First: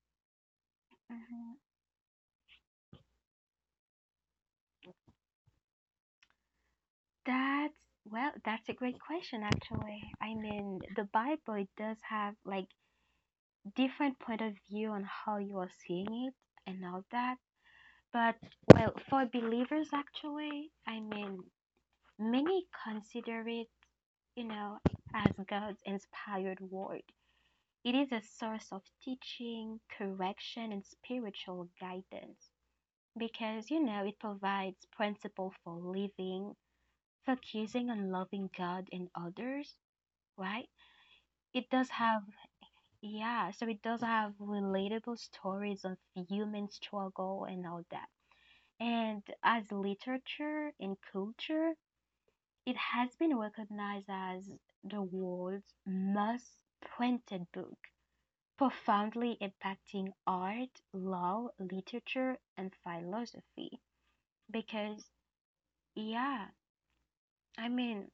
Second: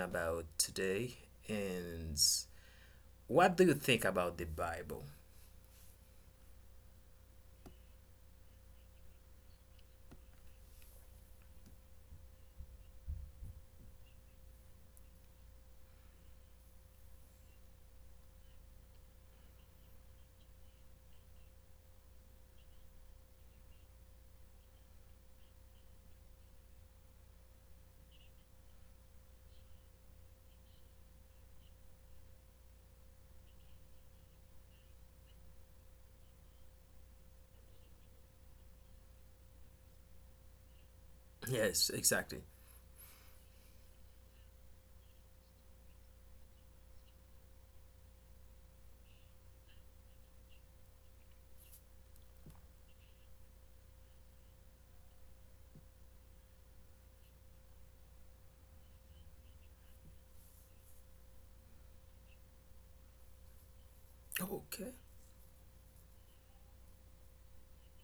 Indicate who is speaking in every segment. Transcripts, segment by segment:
Speaker 1: about today
Speaker 2: Mhm.
Speaker 1: is, what do you think about the Bible?
Speaker 2: That's that's a great question actually. I mean, the Bible it does have like different point of view on how you are seeing it and all that. But well, for believers actually, I mean, many consider it, you know, as God's inspired word. It is a source of teaching, correction, and spiritual guidance. Because you know it provides principle for living, focusing on loving God and others, right? It does
Speaker 1: Yes,
Speaker 2: have
Speaker 1: exactly.
Speaker 2: yeah, so it does have relatable stories of human struggle and all that. And as literature and culture, it has been recognized as the world's most printed book, profoundly impacting art, law, literature, and philosophy.
Speaker 1: Okay.
Speaker 2: Because, yeah, I mean,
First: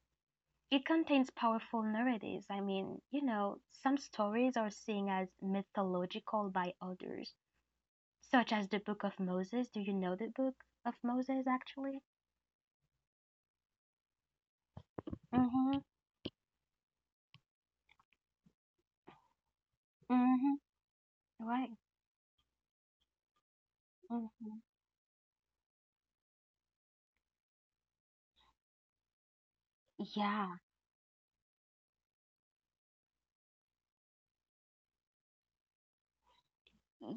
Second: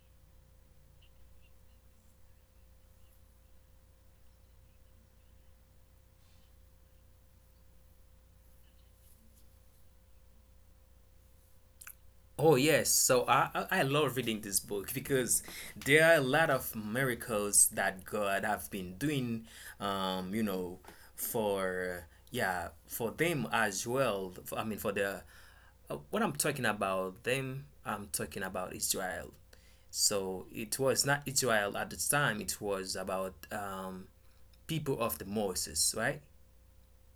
Speaker 2: it contains powerful narratives. I mean, you know, some stories are seen as mythological by others, such as the Book of Moses. Do you know the Book of Moses actually?
Speaker 1: Oh yes, so I love reading this book because
Speaker 2: Mm-hmm.
Speaker 1: there are a lot of miracles that God have been doing, um, you
Speaker 2: Mm-hmm.
Speaker 1: know, for,
Speaker 2: Right.
Speaker 1: yeah, for them as well.
Speaker 2: Mm-hmm.
Speaker 1: I mean, for the what I'm talking about them, I'm talking about Israel. So
Speaker 2: Yeah.
Speaker 1: it was not Israel at the time. It was about people of the Moses, right?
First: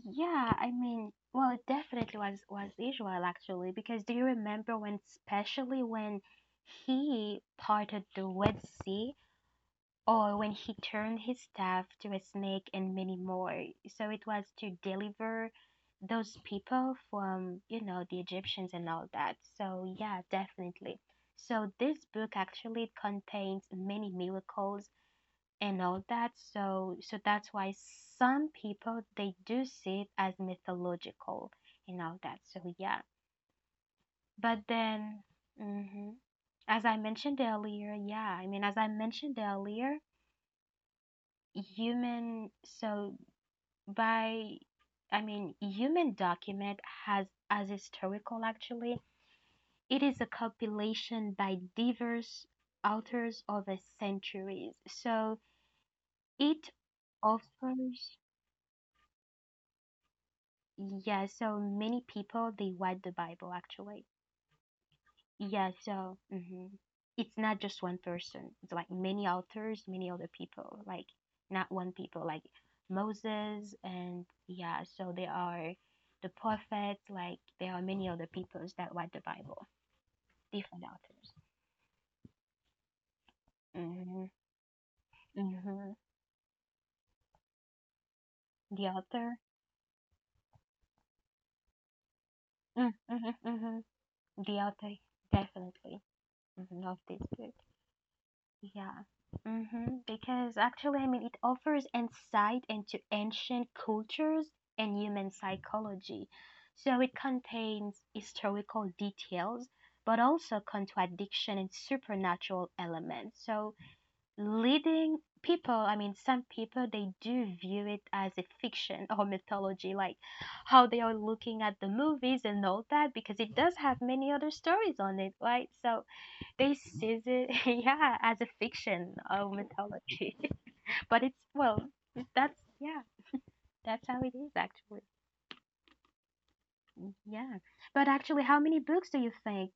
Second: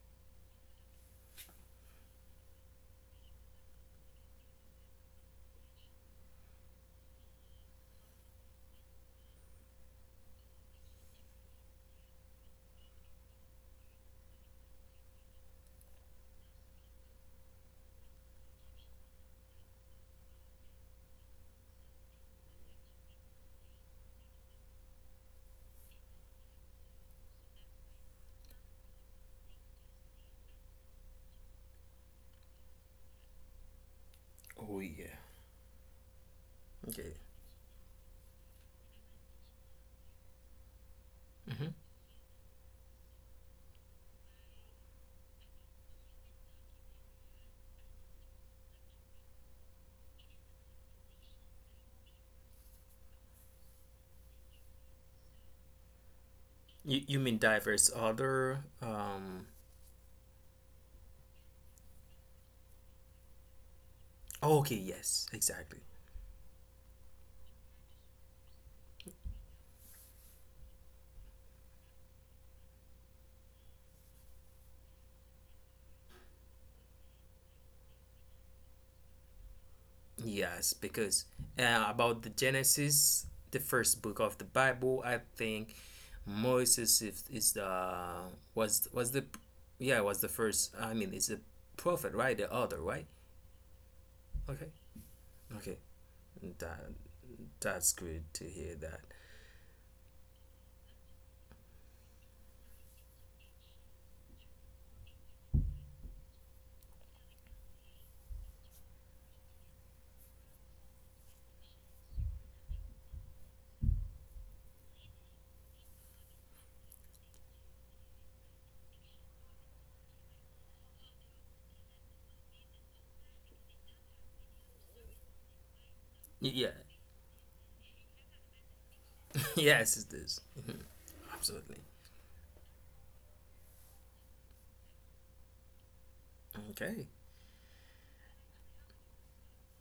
Speaker 2: Yeah, I mean, well, it definitely was Israel actually, because do you remember when, especially when he parted the Red Sea or when he turned his staff to a snake, and many more. So it was to deliver those people from, you know, the Egyptians and all that. So, yeah, definitely. So, this book actually contains many miracles and all that. So, that's why some people they do see it as mythological and all that. So, yeah. But
Speaker 1: Oh yeah.
Speaker 2: then, hmm as I
Speaker 1: Okay.
Speaker 2: mentioned earlier, as I mentioned earlier,
Speaker 1: Hmm.
Speaker 2: human so by I mean human document has as historical actually, it is a compilation by diverse authors over centuries, so it
Speaker 1: You mean diverse
Speaker 2: offers
Speaker 1: other
Speaker 2: yeah so many people they read the bible actually.
Speaker 1: Oh, okay, yes,
Speaker 2: Yeah,
Speaker 1: exactly.
Speaker 2: so mhm. It's not just one person. It's like many authors, many other people, like not one people, like Moses and yeah, so there are the prophets, like there are many other peoples that write the Bible,
Speaker 1: Yes,
Speaker 2: different
Speaker 1: because
Speaker 2: authors.
Speaker 1: about the Genesis, the first book
Speaker 2: Mm-hmm.
Speaker 1: of the Bible, I think
Speaker 2: Mm-hmm.
Speaker 1: Moses is the
Speaker 2: The
Speaker 1: was the
Speaker 2: author,
Speaker 1: yeah was the first. I mean, it's a prophet, right? The other, right?
Speaker 2: mm-hmm, mm-hmm. Mm-hmm. The
Speaker 1: Okay,
Speaker 2: author,
Speaker 1: okay,
Speaker 2: definitely
Speaker 1: that
Speaker 2: mm-hmm. Of this book.
Speaker 1: that's good to hear that.
Speaker 2: Yeah. Because actually, I mean, it offers insight into ancient cultures and human psychology. So it contains historical details, but also contradiction and supernatural elements. So leading people, I mean, some people, they do view it as a fiction or mythology, like how they are looking at the movies and all that, because it does have many other stories on it, right? So
Speaker 1: Yeah,
Speaker 2: they sees it, yeah, as a fiction of
Speaker 1: yes, it is.
Speaker 2: mythology.
Speaker 1: Mhm.
Speaker 2: But it's,
Speaker 1: Absolutely.
Speaker 2: well, that's, yeah, that's how it is actually.
Speaker 1: Okay.
Speaker 2: Yeah. But actually, how many books do you think,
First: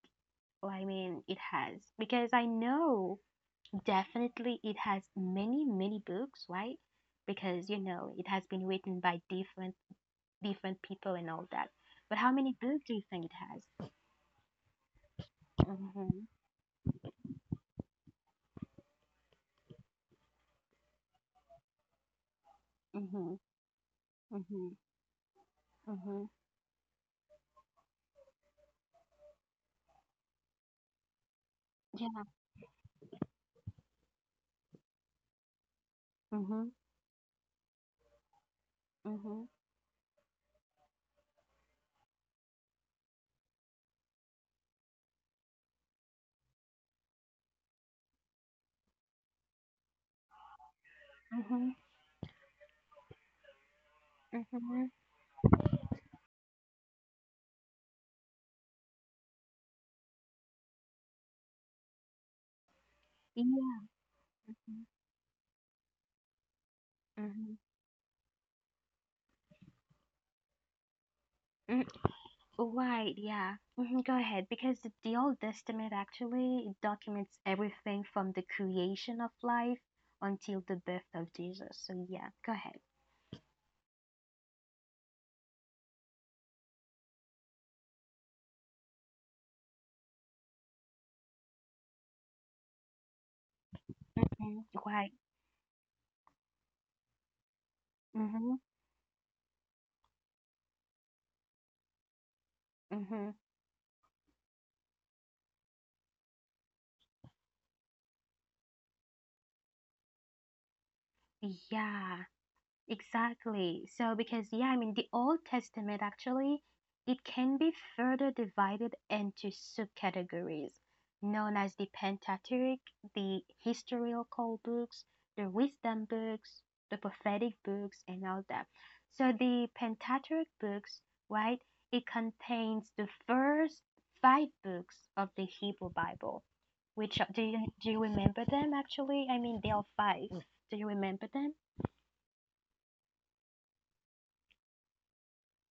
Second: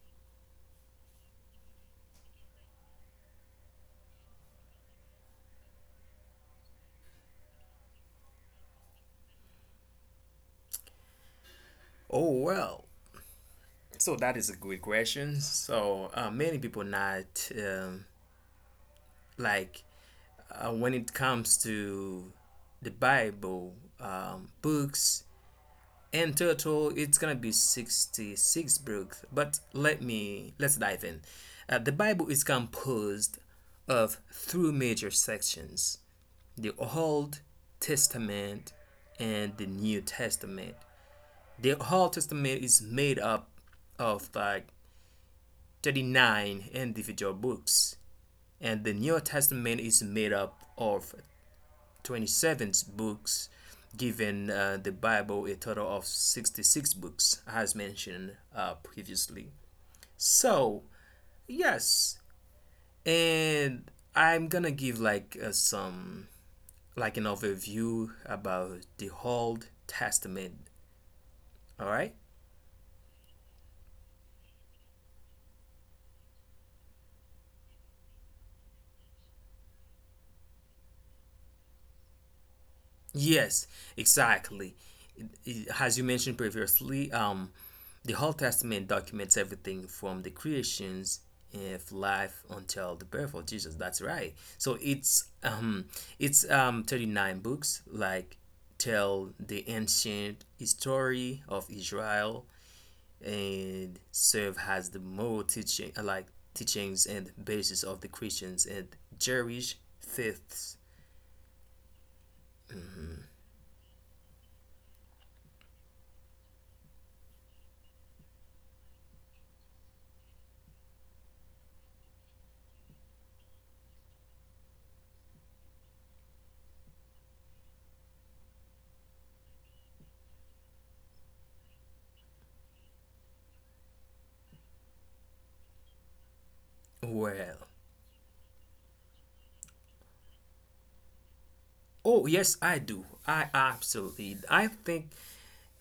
Speaker 2: well, I mean, it has? Because I know definitely it has many, many books, right? Because, you know, it has been written by different people and all that. But
Speaker 1: Oh
Speaker 2: how many books
Speaker 1: well.
Speaker 2: do you think it has?
Speaker 1: So that is a good question. So
Speaker 2: Hmm.
Speaker 1: uh, many people not, like, when it comes to the
Speaker 2: Hmm.
Speaker 1: Bible,
Speaker 2: Hmm.
Speaker 1: books,
Speaker 2: Hmm.
Speaker 1: in total, it's gonna be 66 books. But let's dive in. The
Speaker 2: Yeah.
Speaker 1: Bible is composed of three major sections:
Speaker 2: Hmm.
Speaker 1: the Old Testament
Speaker 2: Hmm.
Speaker 1: and the New Testament. The Old Testament is made up of like 39 individual books, and the New Testament is made up of 27 books,
Speaker 2: Hmm.
Speaker 1: giving
Speaker 2: Hmm.
Speaker 1: the Bible a total of 66 books, as mentioned previously. So, yes, and I'm gonna
Speaker 2: Mm,
Speaker 1: give like, some, like an
Speaker 2: mhm,
Speaker 1: overview about the Old Testament,
Speaker 2: mm.
Speaker 1: all right?
Speaker 2: Right, yeah. Mhm. Go ahead, because the Old Testament actually documents everything from the creation of life until the birth of Jesus. So yeah, go ahead.
Speaker 1: Yes, exactly. As you mentioned previously, the Old Testament documents everything from the creations of life until the birth of Jesus. That's right.
Speaker 2: Hmm.
Speaker 1: So
Speaker 2: Right.
Speaker 1: it's um it's um 39 books like
Speaker 2: Mm-hmm.
Speaker 1: tell the ancient history of Israel
Speaker 2: Mm-hmm.
Speaker 1: and serve as the moral teaching, like teachings and basis of the Christians and Jewish faiths.
Speaker 2: Yeah. Exactly. So, because, yeah, I mean, the Old Testament actually, it can be further divided into subcategories known as the Pentateuch, the historical books, the wisdom books, the prophetic books, and all that. So, the Pentateuch books, right, it contains the first five books of the Hebrew Bible. Which are- do
Speaker 1: Well,
Speaker 2: you, do you remember them actually? I mean, there are five. Do you remember them?
Speaker 1: oh yes, I do. I absolutely. I think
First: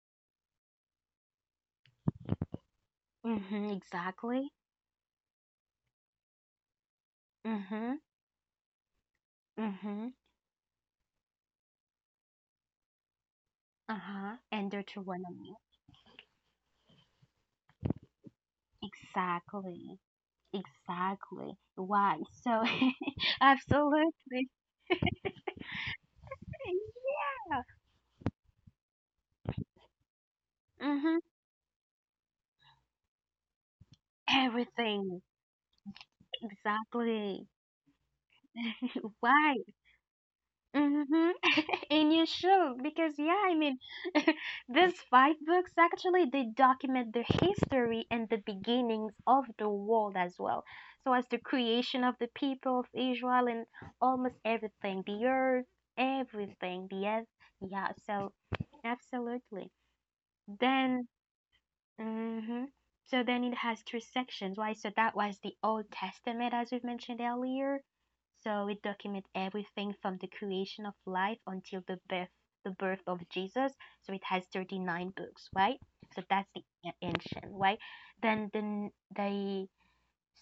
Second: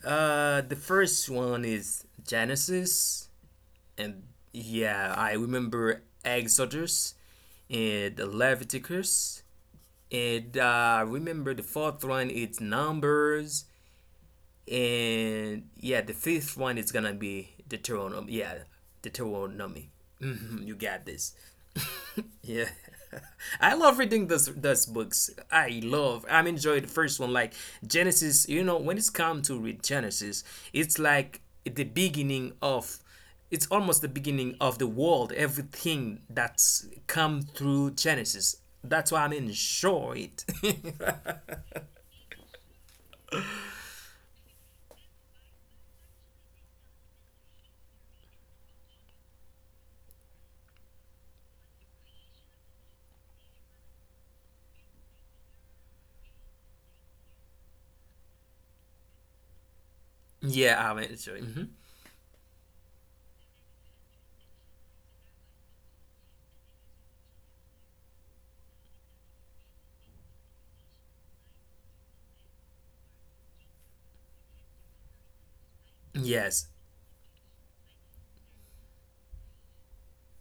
Speaker 1: The first one is Genesis,
Speaker 2: Mhm,
Speaker 1: and
Speaker 2: exactly.
Speaker 1: yeah, I remember Exodus
Speaker 2: Mhm,
Speaker 1: and Leviticus,
Speaker 2: mhm,
Speaker 1: and I remember the fourth one is Numbers,
Speaker 2: uh-huh. And Deuteronomy.
Speaker 1: and yeah, the fifth one is gonna be Deuteronomy. Yeah, Deuteronomy.
Speaker 2: Exactly.
Speaker 1: Mhm, you got this.
Speaker 2: Exactly. Why?
Speaker 1: Yeah.
Speaker 2: So
Speaker 1: I love reading those
Speaker 2: absolutely.
Speaker 1: those books. I love. I'm enjoying the first one, like
Speaker 2: Yeah.
Speaker 1: Genesis. You when it's come to read Genesis, it's
Speaker 2: Mhm.
Speaker 1: like the beginning of it's almost the beginning of the
Speaker 2: Everything.
Speaker 1: world, everything that's come
Speaker 2: Exactly.
Speaker 1: through Genesis. That's why I'm
Speaker 2: Why?
Speaker 1: enjoying it.
Speaker 2: Mm-hmm. And you should, because yeah, I mean, these five books actually they document the history and the beginnings of the world as well. So as the creation of the people of Israel and almost everything, the earth, everything, the earth. Yeah, so absolutely.
Speaker 1: Yeah, I'm
Speaker 2: Then
Speaker 1: enjoying. Mhm.
Speaker 2: mhm. So then it has three sections, right? So that was the Old Testament, as we've mentioned earlier. So it documents everything from the creation of life until the birth of Jesus. So it has 39 books, right? So that's the
Speaker 1: Yes.
Speaker 2: a- ancient, right? Then the n- the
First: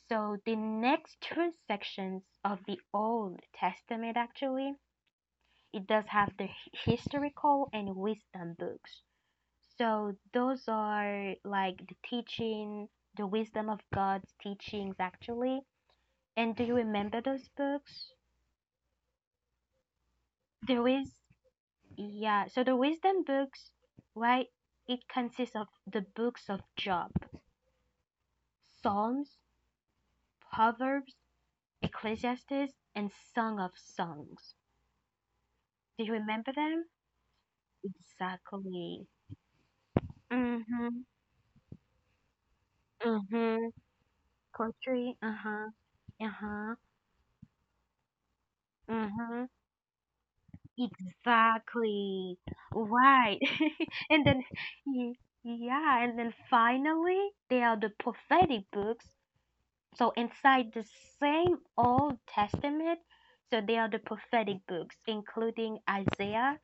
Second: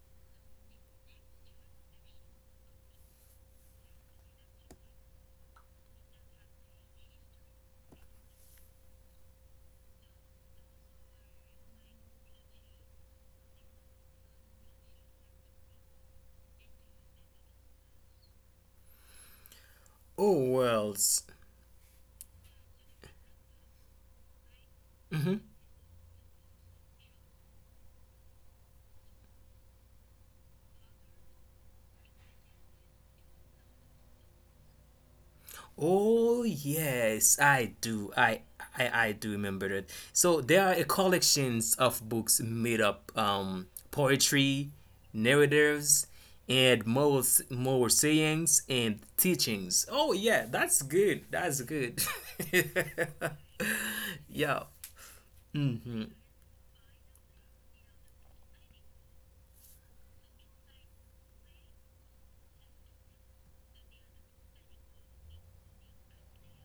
Speaker 2: so the next two sections of the Old Testament actually it does have the h- historical and wisdom books. So those are like the teaching, the wisdom of God's teachings actually. And do you remember those books?
Speaker 1: Oh,
Speaker 2: There is,
Speaker 1: worlds.
Speaker 2: yeah. So the wisdom books, right? It consists of the books of Job, Psalms, Proverbs, Ecclesiastes, and Song of Songs. Do you
Speaker 1: Oh
Speaker 2: remember them?
Speaker 1: yes, I do. I
Speaker 2: Exactly.
Speaker 1: I, I do remember that. So there are a
Speaker 2: Mm-hmm.
Speaker 1: collections of books made up
Speaker 2: Mm-hmm.
Speaker 1: poetry,
Speaker 2: Poetry. Uh-huh.
Speaker 1: narratives,
Speaker 2: Uh-huh.
Speaker 1: and moral sayings and
Speaker 2: Mm-hmm.
Speaker 1: teachings. Oh yeah, that's good. That's good.
Speaker 2: Exactly. Right. And then,
Speaker 1: Yeah,
Speaker 2: y- yeah, and then finally, there are the prophetic books. So inside the same Old Testament, so there are the prophetic books, including Isaiah,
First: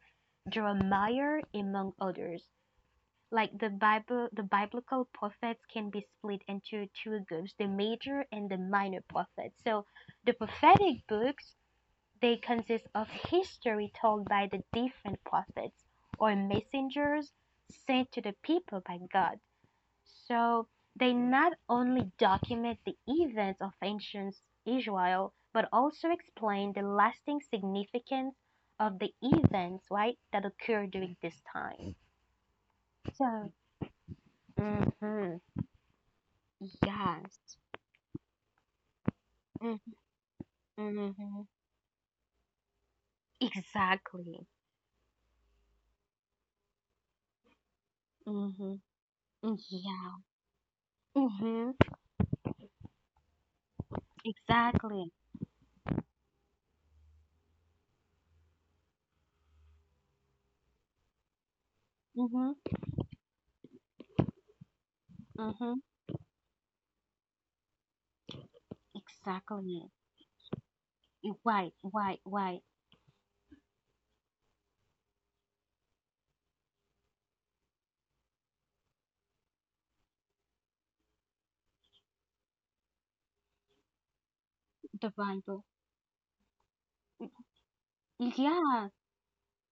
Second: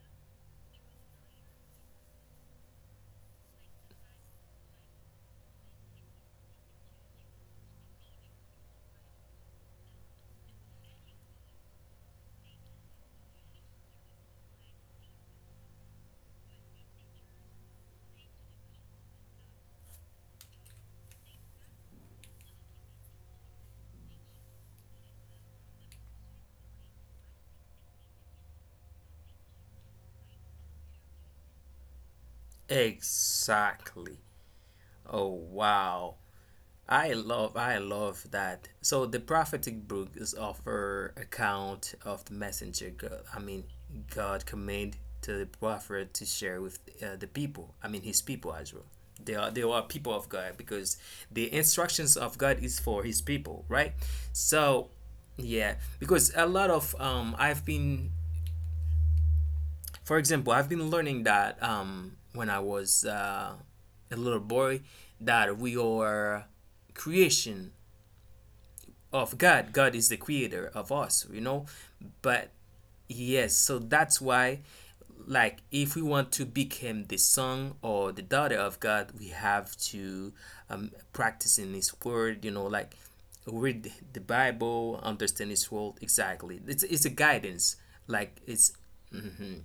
Speaker 2: Jeremiah, among others. Like the Bible, the biblical prophets can be split into two groups, the major and the minor prophets. So the prophetic books they consist of history told by the different prophets or messengers sent to the people by God. So they not only document the events of ancient Israel, but also explain the lasting significance of the events, right, that occurred during this time. So,
Speaker 1: exactly.
Speaker 2: mm
Speaker 1: Oh
Speaker 2: hmm
Speaker 1: wow. I love
Speaker 2: yes,
Speaker 1: I love that. So the prophetic
Speaker 2: mm-hmm.
Speaker 1: book is offer
Speaker 2: Mm-hmm,
Speaker 1: account of the messenger God. I mean, God
Speaker 2: exactly.
Speaker 1: command to the prophet to share with, the people. I mean, his people as
Speaker 2: Mm-hmm.
Speaker 1: well. They are people
Speaker 2: Yeah.
Speaker 1: of God because the
Speaker 2: Mm-hmm.
Speaker 1: instructions of God is for his people, right? So
Speaker 2: Exactly.
Speaker 1: yeah, because a lot of I've been for example, I've been learning that when
Speaker 2: Mm-hmm.
Speaker 1: I was, a little boy, that we
Speaker 2: Mm-hmm.
Speaker 1: are creation of God.
Speaker 2: Exactly.
Speaker 1: God is the creator of us.
Speaker 2: Why, why,
Speaker 1: But
Speaker 2: why
Speaker 1: yes, so that's why, like, if we want to become the son or the daughter of God, we have to, practice in His Word, like, read Bible,
Speaker 2: the
Speaker 1: understand
Speaker 2: Bible?
Speaker 1: His Word exactly. It's a guidance, like it's.
Speaker 2: Yeah.
Speaker 1: hmm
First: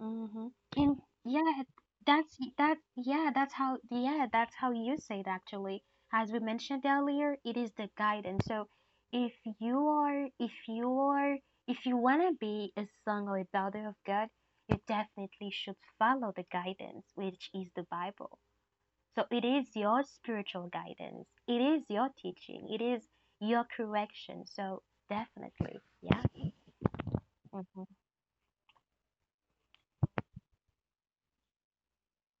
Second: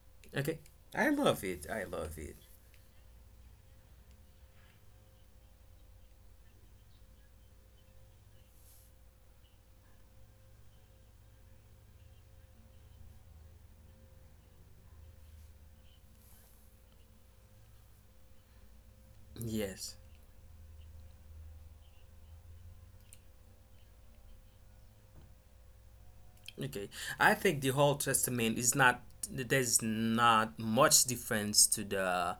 Speaker 2: Mm-hmm.
Speaker 1: Okay,
Speaker 2: And
Speaker 1: I love
Speaker 2: yeah,
Speaker 1: it. I love
Speaker 2: that's
Speaker 1: it.
Speaker 2: that. Yeah, that's how. Yeah, that's how you say it. Actually, as we mentioned earlier, it is the guidance. So, if you are, if you are, if you wanna be a son or a daughter of God, you definitely should follow the guidance, which is the Bible. So it is
Speaker 1: Yes.
Speaker 2: your spiritual guidance. It is your teaching. It is your correction. So definitely, yeah.
Speaker 1: Okay, I think the
Speaker 2: Mhm.
Speaker 1: whole Testament is not there's not much difference to the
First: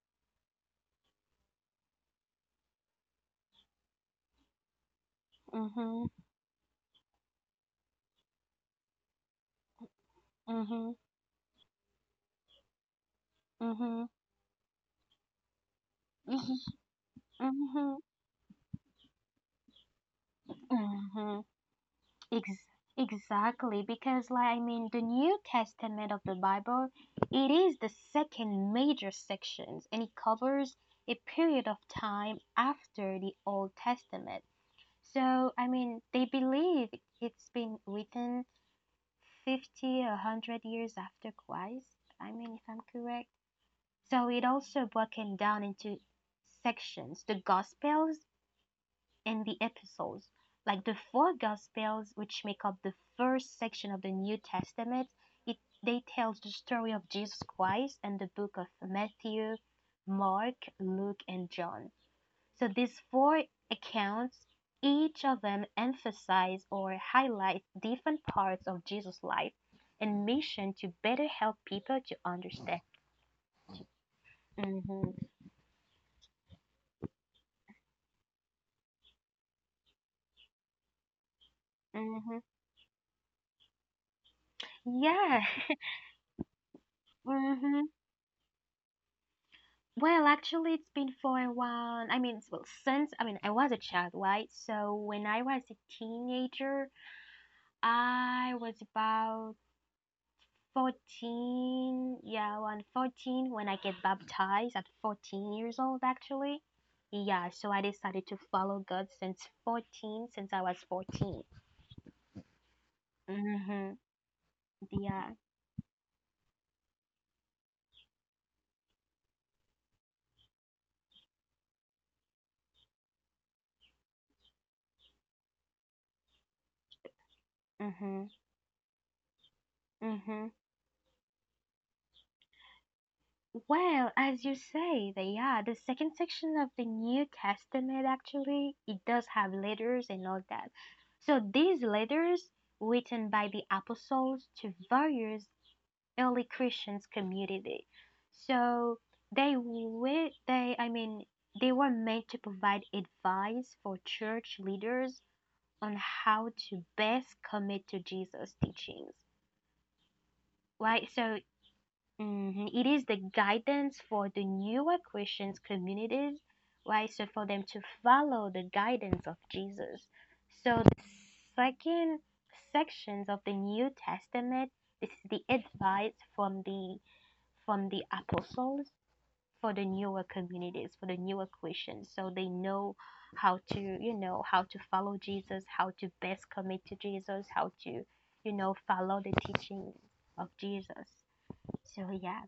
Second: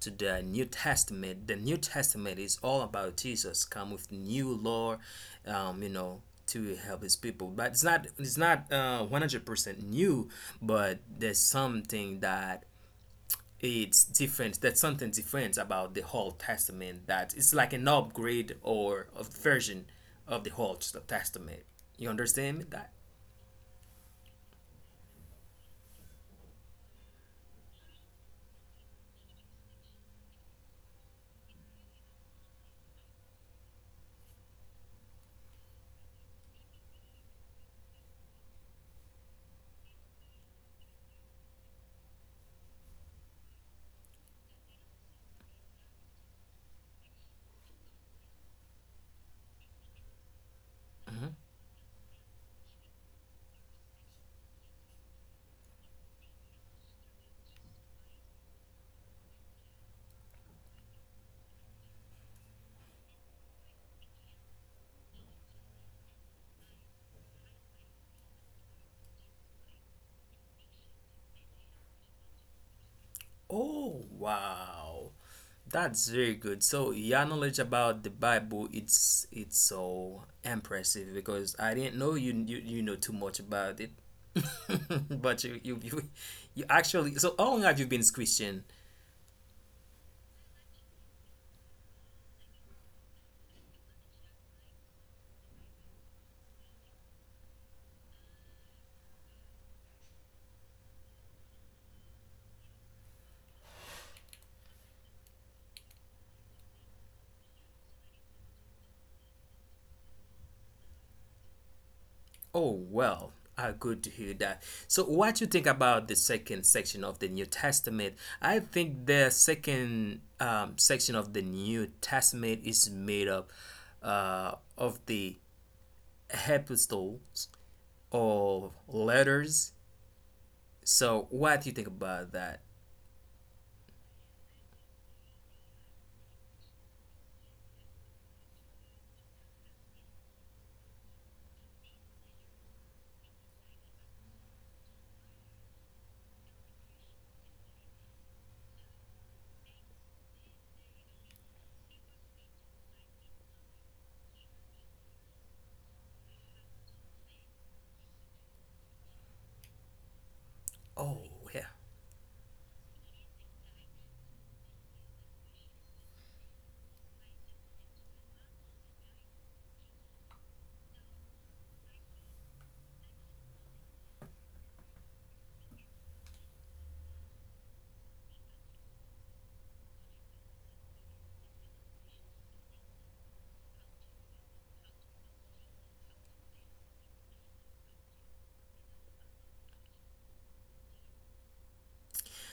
Speaker 1: to the New Testament. The New Testament is all about Jesus come with new law, um, you
Speaker 2: Mhm.
Speaker 1: know, to help his people. But it's not 100% new,
Speaker 2: Mhm.
Speaker 1: but there's something that it's
Speaker 2: Mhm.
Speaker 1: different. There's something different about the whole
Speaker 2: Mhm.
Speaker 1: Testament that it's like
Speaker 2: Mhm.
Speaker 1: an upgrade or a version of the whole
Speaker 2: Mhm.
Speaker 1: Testament. You understand me
Speaker 2: Ex-
Speaker 1: that?
Speaker 2: exactly, because like I mean, the New Testament of the Bible, it is the second major sections, and it covers a period of time after the Old Testament. So I mean, they believe it's been written 50, 100 years after Christ, I mean, if I'm correct. So it also broken down into sections the Gospels and the Epistles. Like the four Gospels, which make up the first section of the New Testament, it, they tell the story of Jesus Christ and the book of Matthew, Mark, Luke, and John. So these four accounts, each of them emphasize or highlight different parts of Jesus' life and mission to better help people to understand.
Speaker 1: Oh, wow.
Speaker 2: Mhm.
Speaker 1: That's very good. So your knowledge about the Bible, it's so impressive because I didn't know
Speaker 2: Mhm.
Speaker 1: you know too much about it.
Speaker 2: Yeah.
Speaker 1: But you actually, so how long
Speaker 2: Mm-hmm.
Speaker 1: have you been Christian?
Speaker 2: Well, actually, it's been for a while. I mean, it's- well, since I mean, I was a child, right? So when I was a teenager, I was about 14, yeah, on 14 when I get baptized at 14 years old actually. Yeah, so I decided to follow God since 14, since I was 14.
Speaker 1: Oh, well,
Speaker 2: Mm-hmm.
Speaker 1: good to hear that. So
Speaker 2: Yeah.
Speaker 1: what you think about the second section of the New Testament? I think the second, section of the New Testament is made up, of the epistles,
Speaker 2: Mm-hmm.
Speaker 1: all letters.
Speaker 2: Mm-hmm.
Speaker 1: So what do you think about that?
Speaker 2: Well, as you say, the yeah, the second section of the New Testament actually, it does have letters and all that. So these letters written by the apostles to various early Christian community. So they were they I mean they were meant to provide advice for church leaders on how to best commit to Jesus' teachings. Right?
Speaker 1: Oh
Speaker 2: So
Speaker 1: yeah.
Speaker 2: mhm, it is the guidance for the newer Christian communities, right? So for them to follow the guidance of Jesus. So the second sections of the New Testament, this is the advice from the apostles for the newer communities, for the newer Christians. So they know how to, you know, how to follow Jesus, how to best commit to Jesus, how to, you know, follow the teachings of Jesus. So yeah.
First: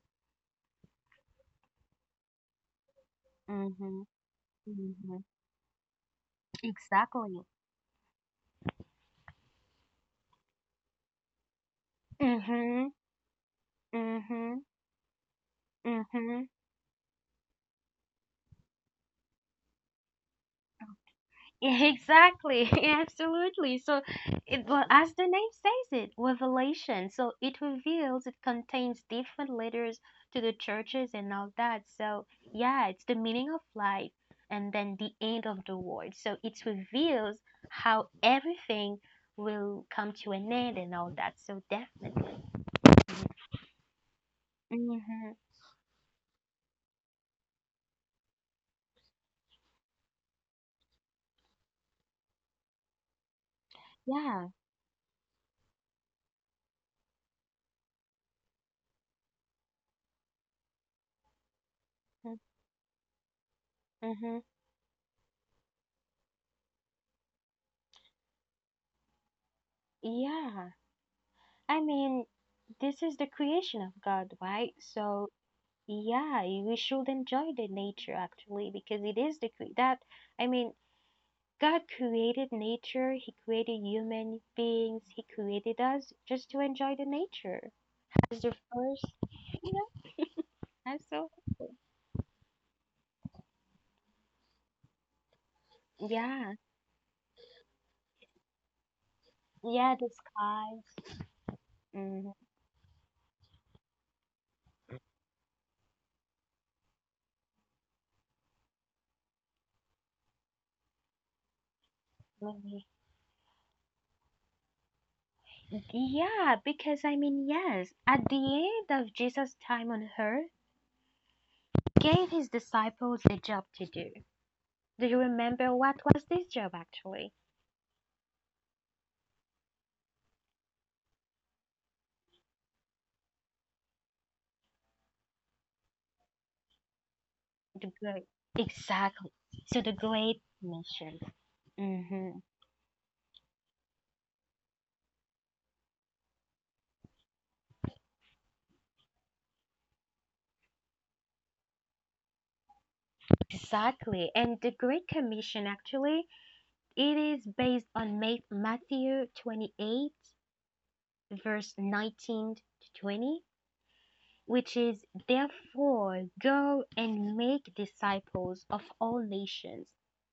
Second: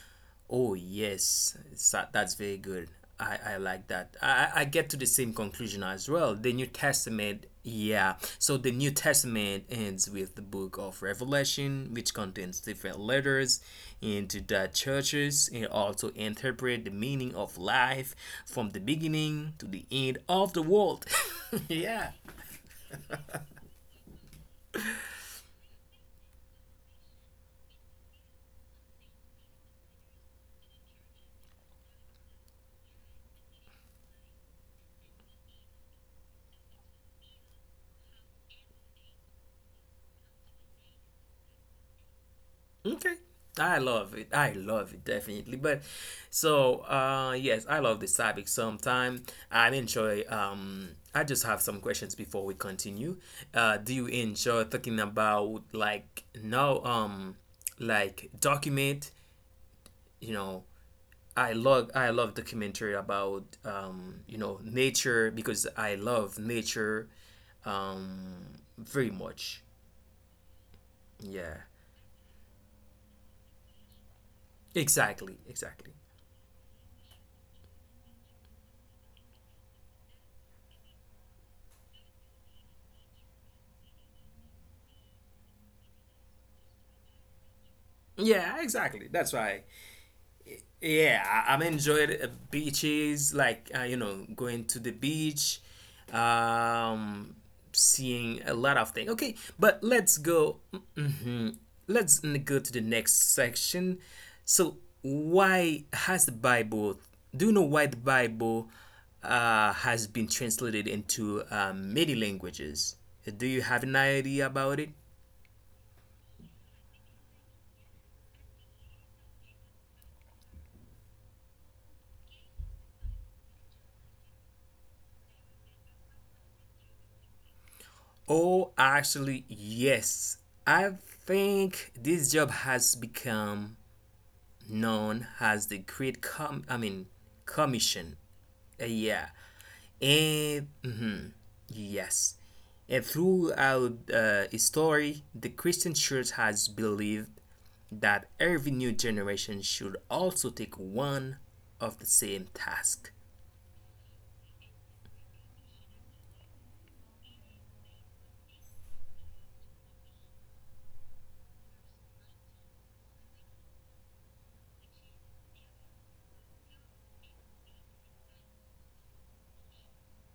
Speaker 1: Oh yes. That's very good. I like
Speaker 2: Mhm.
Speaker 1: that. I get to the
Speaker 2: Mhm.
Speaker 1: same conclusion as well. The New
Speaker 2: Exactly.
Speaker 1: Testament, yeah. So the New Testament ends with the book of Revelation, which contains
Speaker 2: Mhm.
Speaker 1: different letters into
Speaker 2: Mhm.
Speaker 1: the churches and also
Speaker 2: Mhm.
Speaker 1: interpret the meaning of life from the beginning to the end of the world. Yeah.
Speaker 2: Exactly, absolutely. So, it, well, as the name says it, revelation. So it reveals, it contains different letters to the churches and all that. So, yeah, it's the meaning of life and then the end of the world. So it reveals how everything will come to an end and all that. So definitely.
Speaker 1: Okay. I love it. I love it
Speaker 2: Mm-hmm.
Speaker 1: definitely. But so yes, I love this topic sometime. I enjoy um I just have some questions before we continue. Do you
Speaker 2: Yeah.
Speaker 1: enjoy talking about, like, no, like, document, you know, I love documentary about,
Speaker 2: Mm-hmm.
Speaker 1: nature, because I love nature, um very much.
Speaker 2: Yeah.
Speaker 1: Yeah.
Speaker 2: I mean, this is the creation of God, right? So
Speaker 1: Exactly, exactly.
Speaker 2: yeah, y- we should enjoy the nature actually because it is the cre- that I mean, God created nature, He created human beings, He created us just to enjoy the nature. It's the
Speaker 1: Yeah,
Speaker 2: first,
Speaker 1: exactly. That's why,
Speaker 2: you know, and
Speaker 1: yeah,
Speaker 2: so
Speaker 1: I'm enjoyed, beaches, like, going to the beach,
Speaker 2: yeah,
Speaker 1: um, seeing a lot of things. Okay, but
Speaker 2: yeah, the
Speaker 1: let's go.
Speaker 2: skies.
Speaker 1: Mhm. Let's
Speaker 2: Mm,
Speaker 1: go to the next section. So, why has the Bible? Do you know why the Bible, has been translated into, many
Speaker 2: maybe.
Speaker 1: languages? Do you have an idea about it?
Speaker 2: Yeah, because I mean, yes, at the end of Jesus' time on earth, gave his disciples the job to do. Do you remember what was this job actually?
Speaker 1: Oh, actually, yes. I think this job has become known as the Great Com. I mean,
Speaker 2: The
Speaker 1: Commission.
Speaker 2: great,
Speaker 1: Yeah,
Speaker 2: exactly. So the Great
Speaker 1: and
Speaker 2: Mission. Hmm.
Speaker 1: yes, and throughout, its story, the Christian Church has believed that every new generation should also take one of the same task.
Speaker 2: Exactly. And the Great Commission, actually, it is based on Ma- Matthew 28, verse 19 to 20. Which is, therefore, go and make disciples of all nations,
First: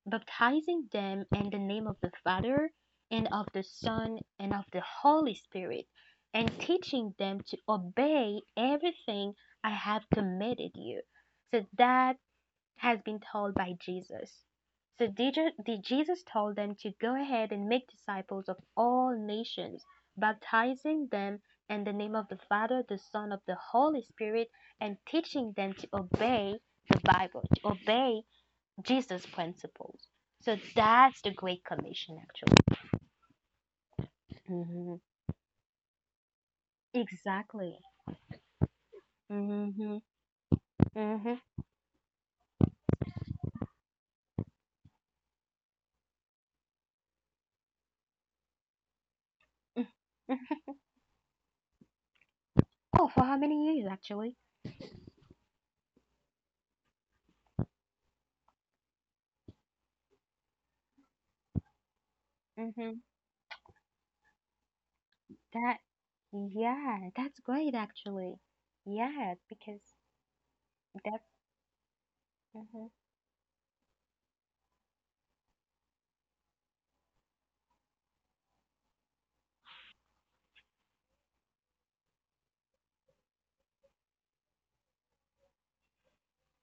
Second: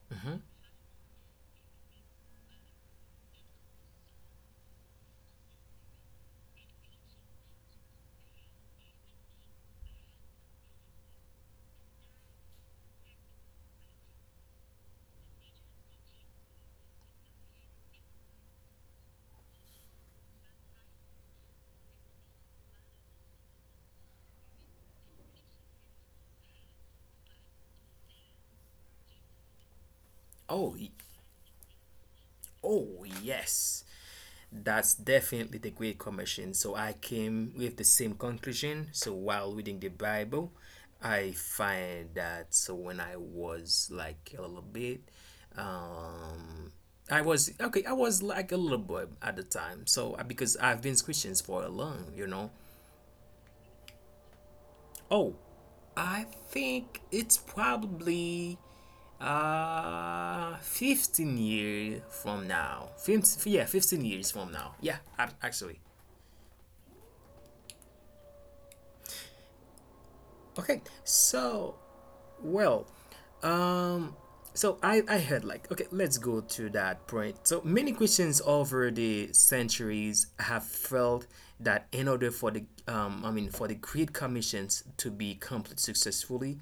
Speaker 2: baptizing them in the name of the Father, and of the Son, and of the Holy Spirit, and teaching them to obey everything I have commanded you. So that has been told by Jesus. So Jesus told them to go ahead and make disciples of all nations, baptizing them in the name of the Father, the Son, of the Holy Spirit, and teaching them to obey the Bible, to obey Jesus' principles. So
Speaker 1: Oh,
Speaker 2: that's the Great Commission, actually.
Speaker 1: oh yes.
Speaker 2: Hmm.
Speaker 1: That's definitely the Great Commission. So I came with
Speaker 2: Exactly.
Speaker 1: the same conclusion. So while reading the
Speaker 2: Hmm.
Speaker 1: Bible, I
Speaker 2: Hmm.
Speaker 1: find that, so when I was like a little bit, um, I was okay. I was like a little boy at the time. So because I've been Christians for a long.
Speaker 2: Oh, for how many years, actually?
Speaker 1: Oh, I think it's probably 15 years from now.
Speaker 2: Hmm.
Speaker 1: 15, yeah, 15 years from now. Yeah,
Speaker 2: That
Speaker 1: actually.
Speaker 2: Yeah, that's great actually. Yeah, because
Speaker 1: Okay,
Speaker 2: that
Speaker 1: so, well,
Speaker 2: mhm,
Speaker 1: um, so I heard like, okay, let's go to that point. So many Christians over the centuries have felt that in order for the I mean, for the Great Commissions to be complete successfully,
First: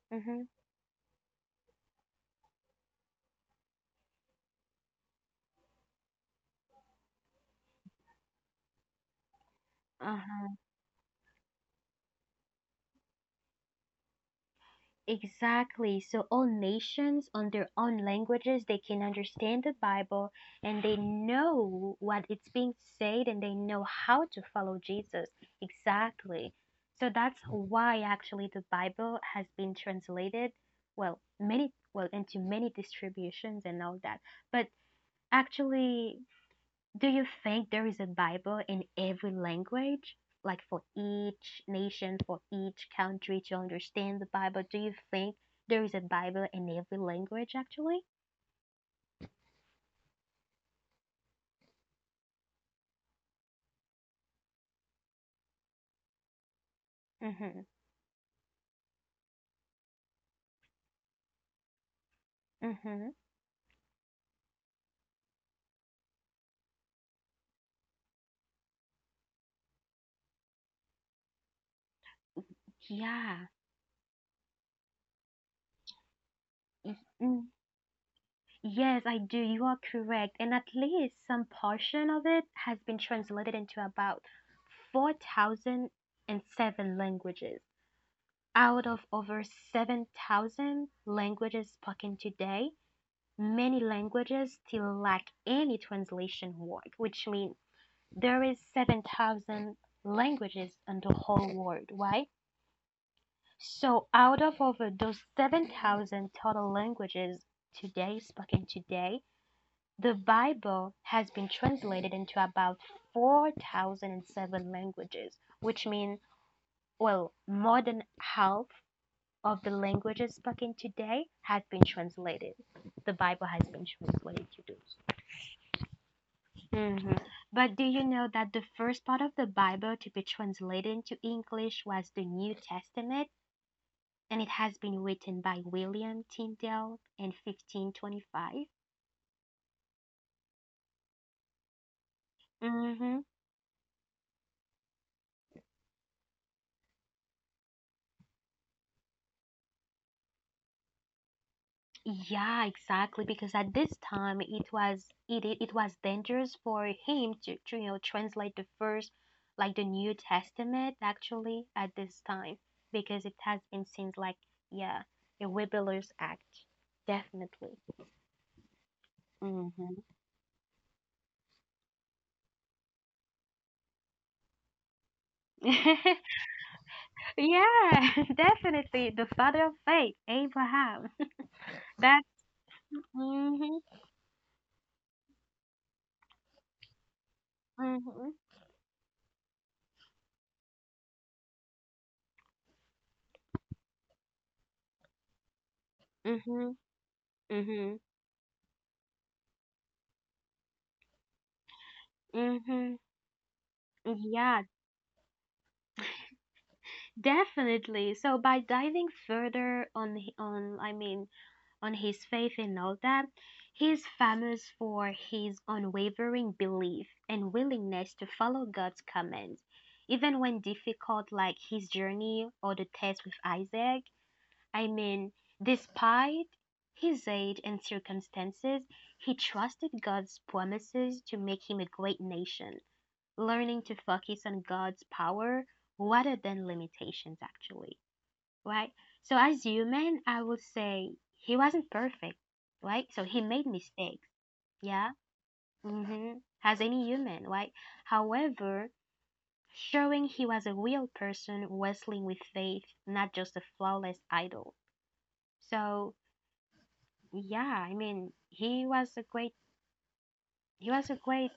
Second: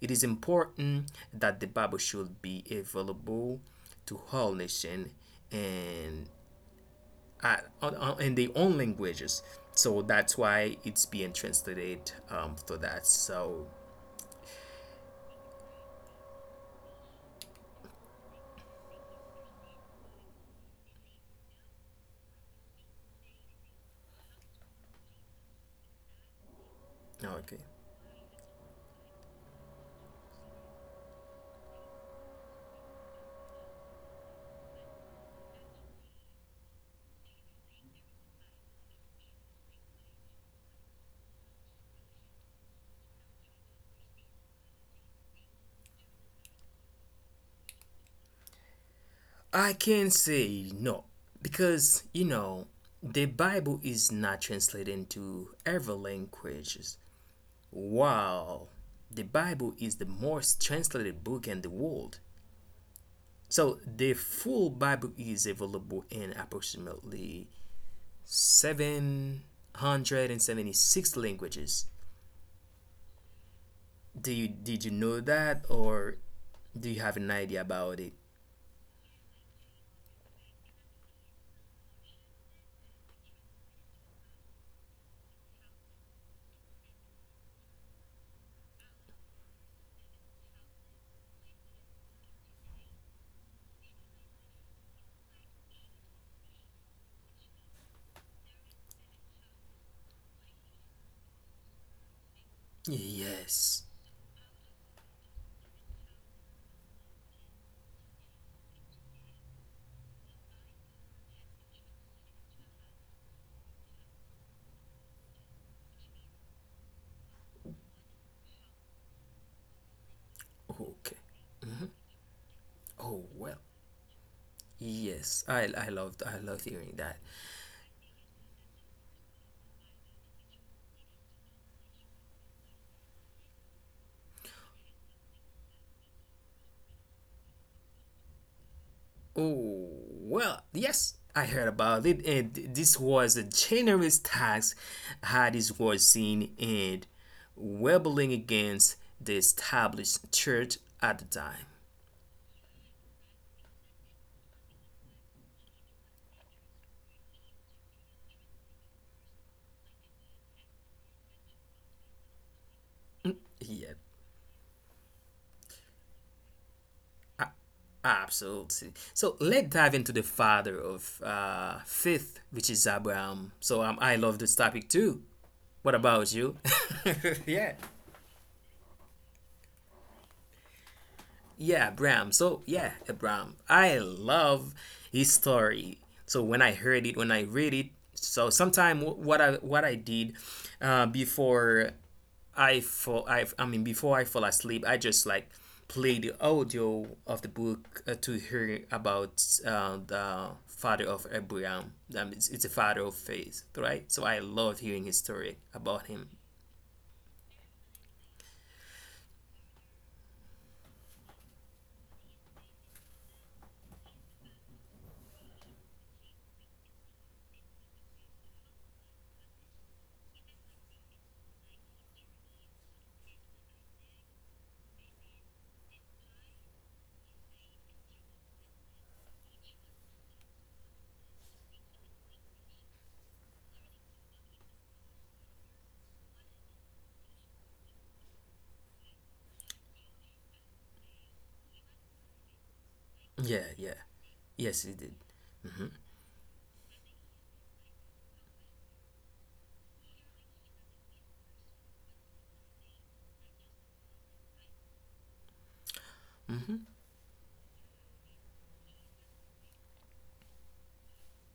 Speaker 1: it is
Speaker 2: mhm,
Speaker 1: important that the Bible should be available to all nation and in their own languages. So that's
Speaker 2: uh-huh.
Speaker 1: why it's being translated for that. So
Speaker 2: Exactly. So all nations on their own languages, they can understand the Bible and they know what it's being said and they know how to follow Jesus. Exactly. So that's
Speaker 1: okay.
Speaker 2: why actually the Bible has been translated, well, into many distributions and all that. But actually, do you think there is a Bible in every language? Like for each nation, for each country to understand the Bible? Do you think there is a Bible in every language actually?
Speaker 1: I can not say no because you know the Bible is not translated into every languages.
Speaker 2: Mm-hmm.
Speaker 1: Wow, the Bible is the most translated book in the world.
Speaker 2: Mm-hmm.
Speaker 1: So the full Bible is available in approximately 776 languages.
Speaker 2: Yeah.
Speaker 1: Do you did you know that or do
Speaker 2: Y-
Speaker 1: you have an
Speaker 2: mm.
Speaker 1: idea about it?
Speaker 2: Yes, I do. You are correct. And at least some portion of it has been translated into about 4,007 languages out of over 7,000 languages spoken today. Many languages still lack any translation work, which means there is 7,000 languages in the whole world, right?
Speaker 1: Yes.
Speaker 2: So out of over those 7,000 total languages today spoken today, the Bible has been translated into about 4,007 languages, which means, well, more than half of the languages spoken
Speaker 1: Okay.
Speaker 2: today has been translated. The
Speaker 1: Oh
Speaker 2: Bible
Speaker 1: well.
Speaker 2: has been translated to those.
Speaker 1: Yes, I loved hearing
Speaker 2: Hmm.
Speaker 1: that.
Speaker 2: But do you know that the first part of the Bible to be translated into English was the New Testament, and it has been written by William Tyndale in 1525?
Speaker 1: Oh well, yes, I heard about it, and this
Speaker 2: Mm-hmm.
Speaker 1: was a generous tax. Hadis was seen and rebelling against the established church at the time.
Speaker 2: Yeah, exactly. Because at this time, it was dangerous for him to translate the first, like the New Testament, actually at this time, because it has been
Speaker 1: Yeah,
Speaker 2: since like yeah, a Webber's Act,
Speaker 1: a-
Speaker 2: definitely.
Speaker 1: absolutely. So let's dive
Speaker 2: Mm-hmm.
Speaker 1: into the father of, faith, which is Abraham. So, I love this topic too. What about you? Yeah.
Speaker 2: Yeah, definitely the father of faith, Abraham.
Speaker 1: Yeah,
Speaker 2: That.
Speaker 1: Bram. So, yeah, Bram.
Speaker 2: Mhm.
Speaker 1: I love his story. So when I heard it, when I read it,
Speaker 2: Mhm.
Speaker 1: so sometime, what I did, before I fall, I mean, before I fall asleep, I just like play the
Speaker 2: Mhm.
Speaker 1: audio of the book,
Speaker 2: Mhm.
Speaker 1: to hear about, the father of Abraham. It's, a
Speaker 2: Mhm.
Speaker 1: father of faith, right? So I
Speaker 2: Yeah,
Speaker 1: love hearing his story about him.
Speaker 2: definitely. So by diving further on on his faith and all that, he's famous for his unwavering belief and willingness to follow God's commands. Even when difficult, like his journey or the test with Isaac, I mean, despite his age and circumstances, he trusted God's promises to make him a great nation, learning to focus on God's power rather than limitations, actually, right? So, as human, I would say he wasn't perfect, right? So, he made
Speaker 1: Yeah, yeah.
Speaker 2: mistakes,
Speaker 1: Yes, he
Speaker 2: yeah?
Speaker 1: did.
Speaker 2: Mm-hmm. As any human, right? However, showing he was a real person wrestling with faith, not just a flawless idol. So, yeah, I mean, he was a great, he was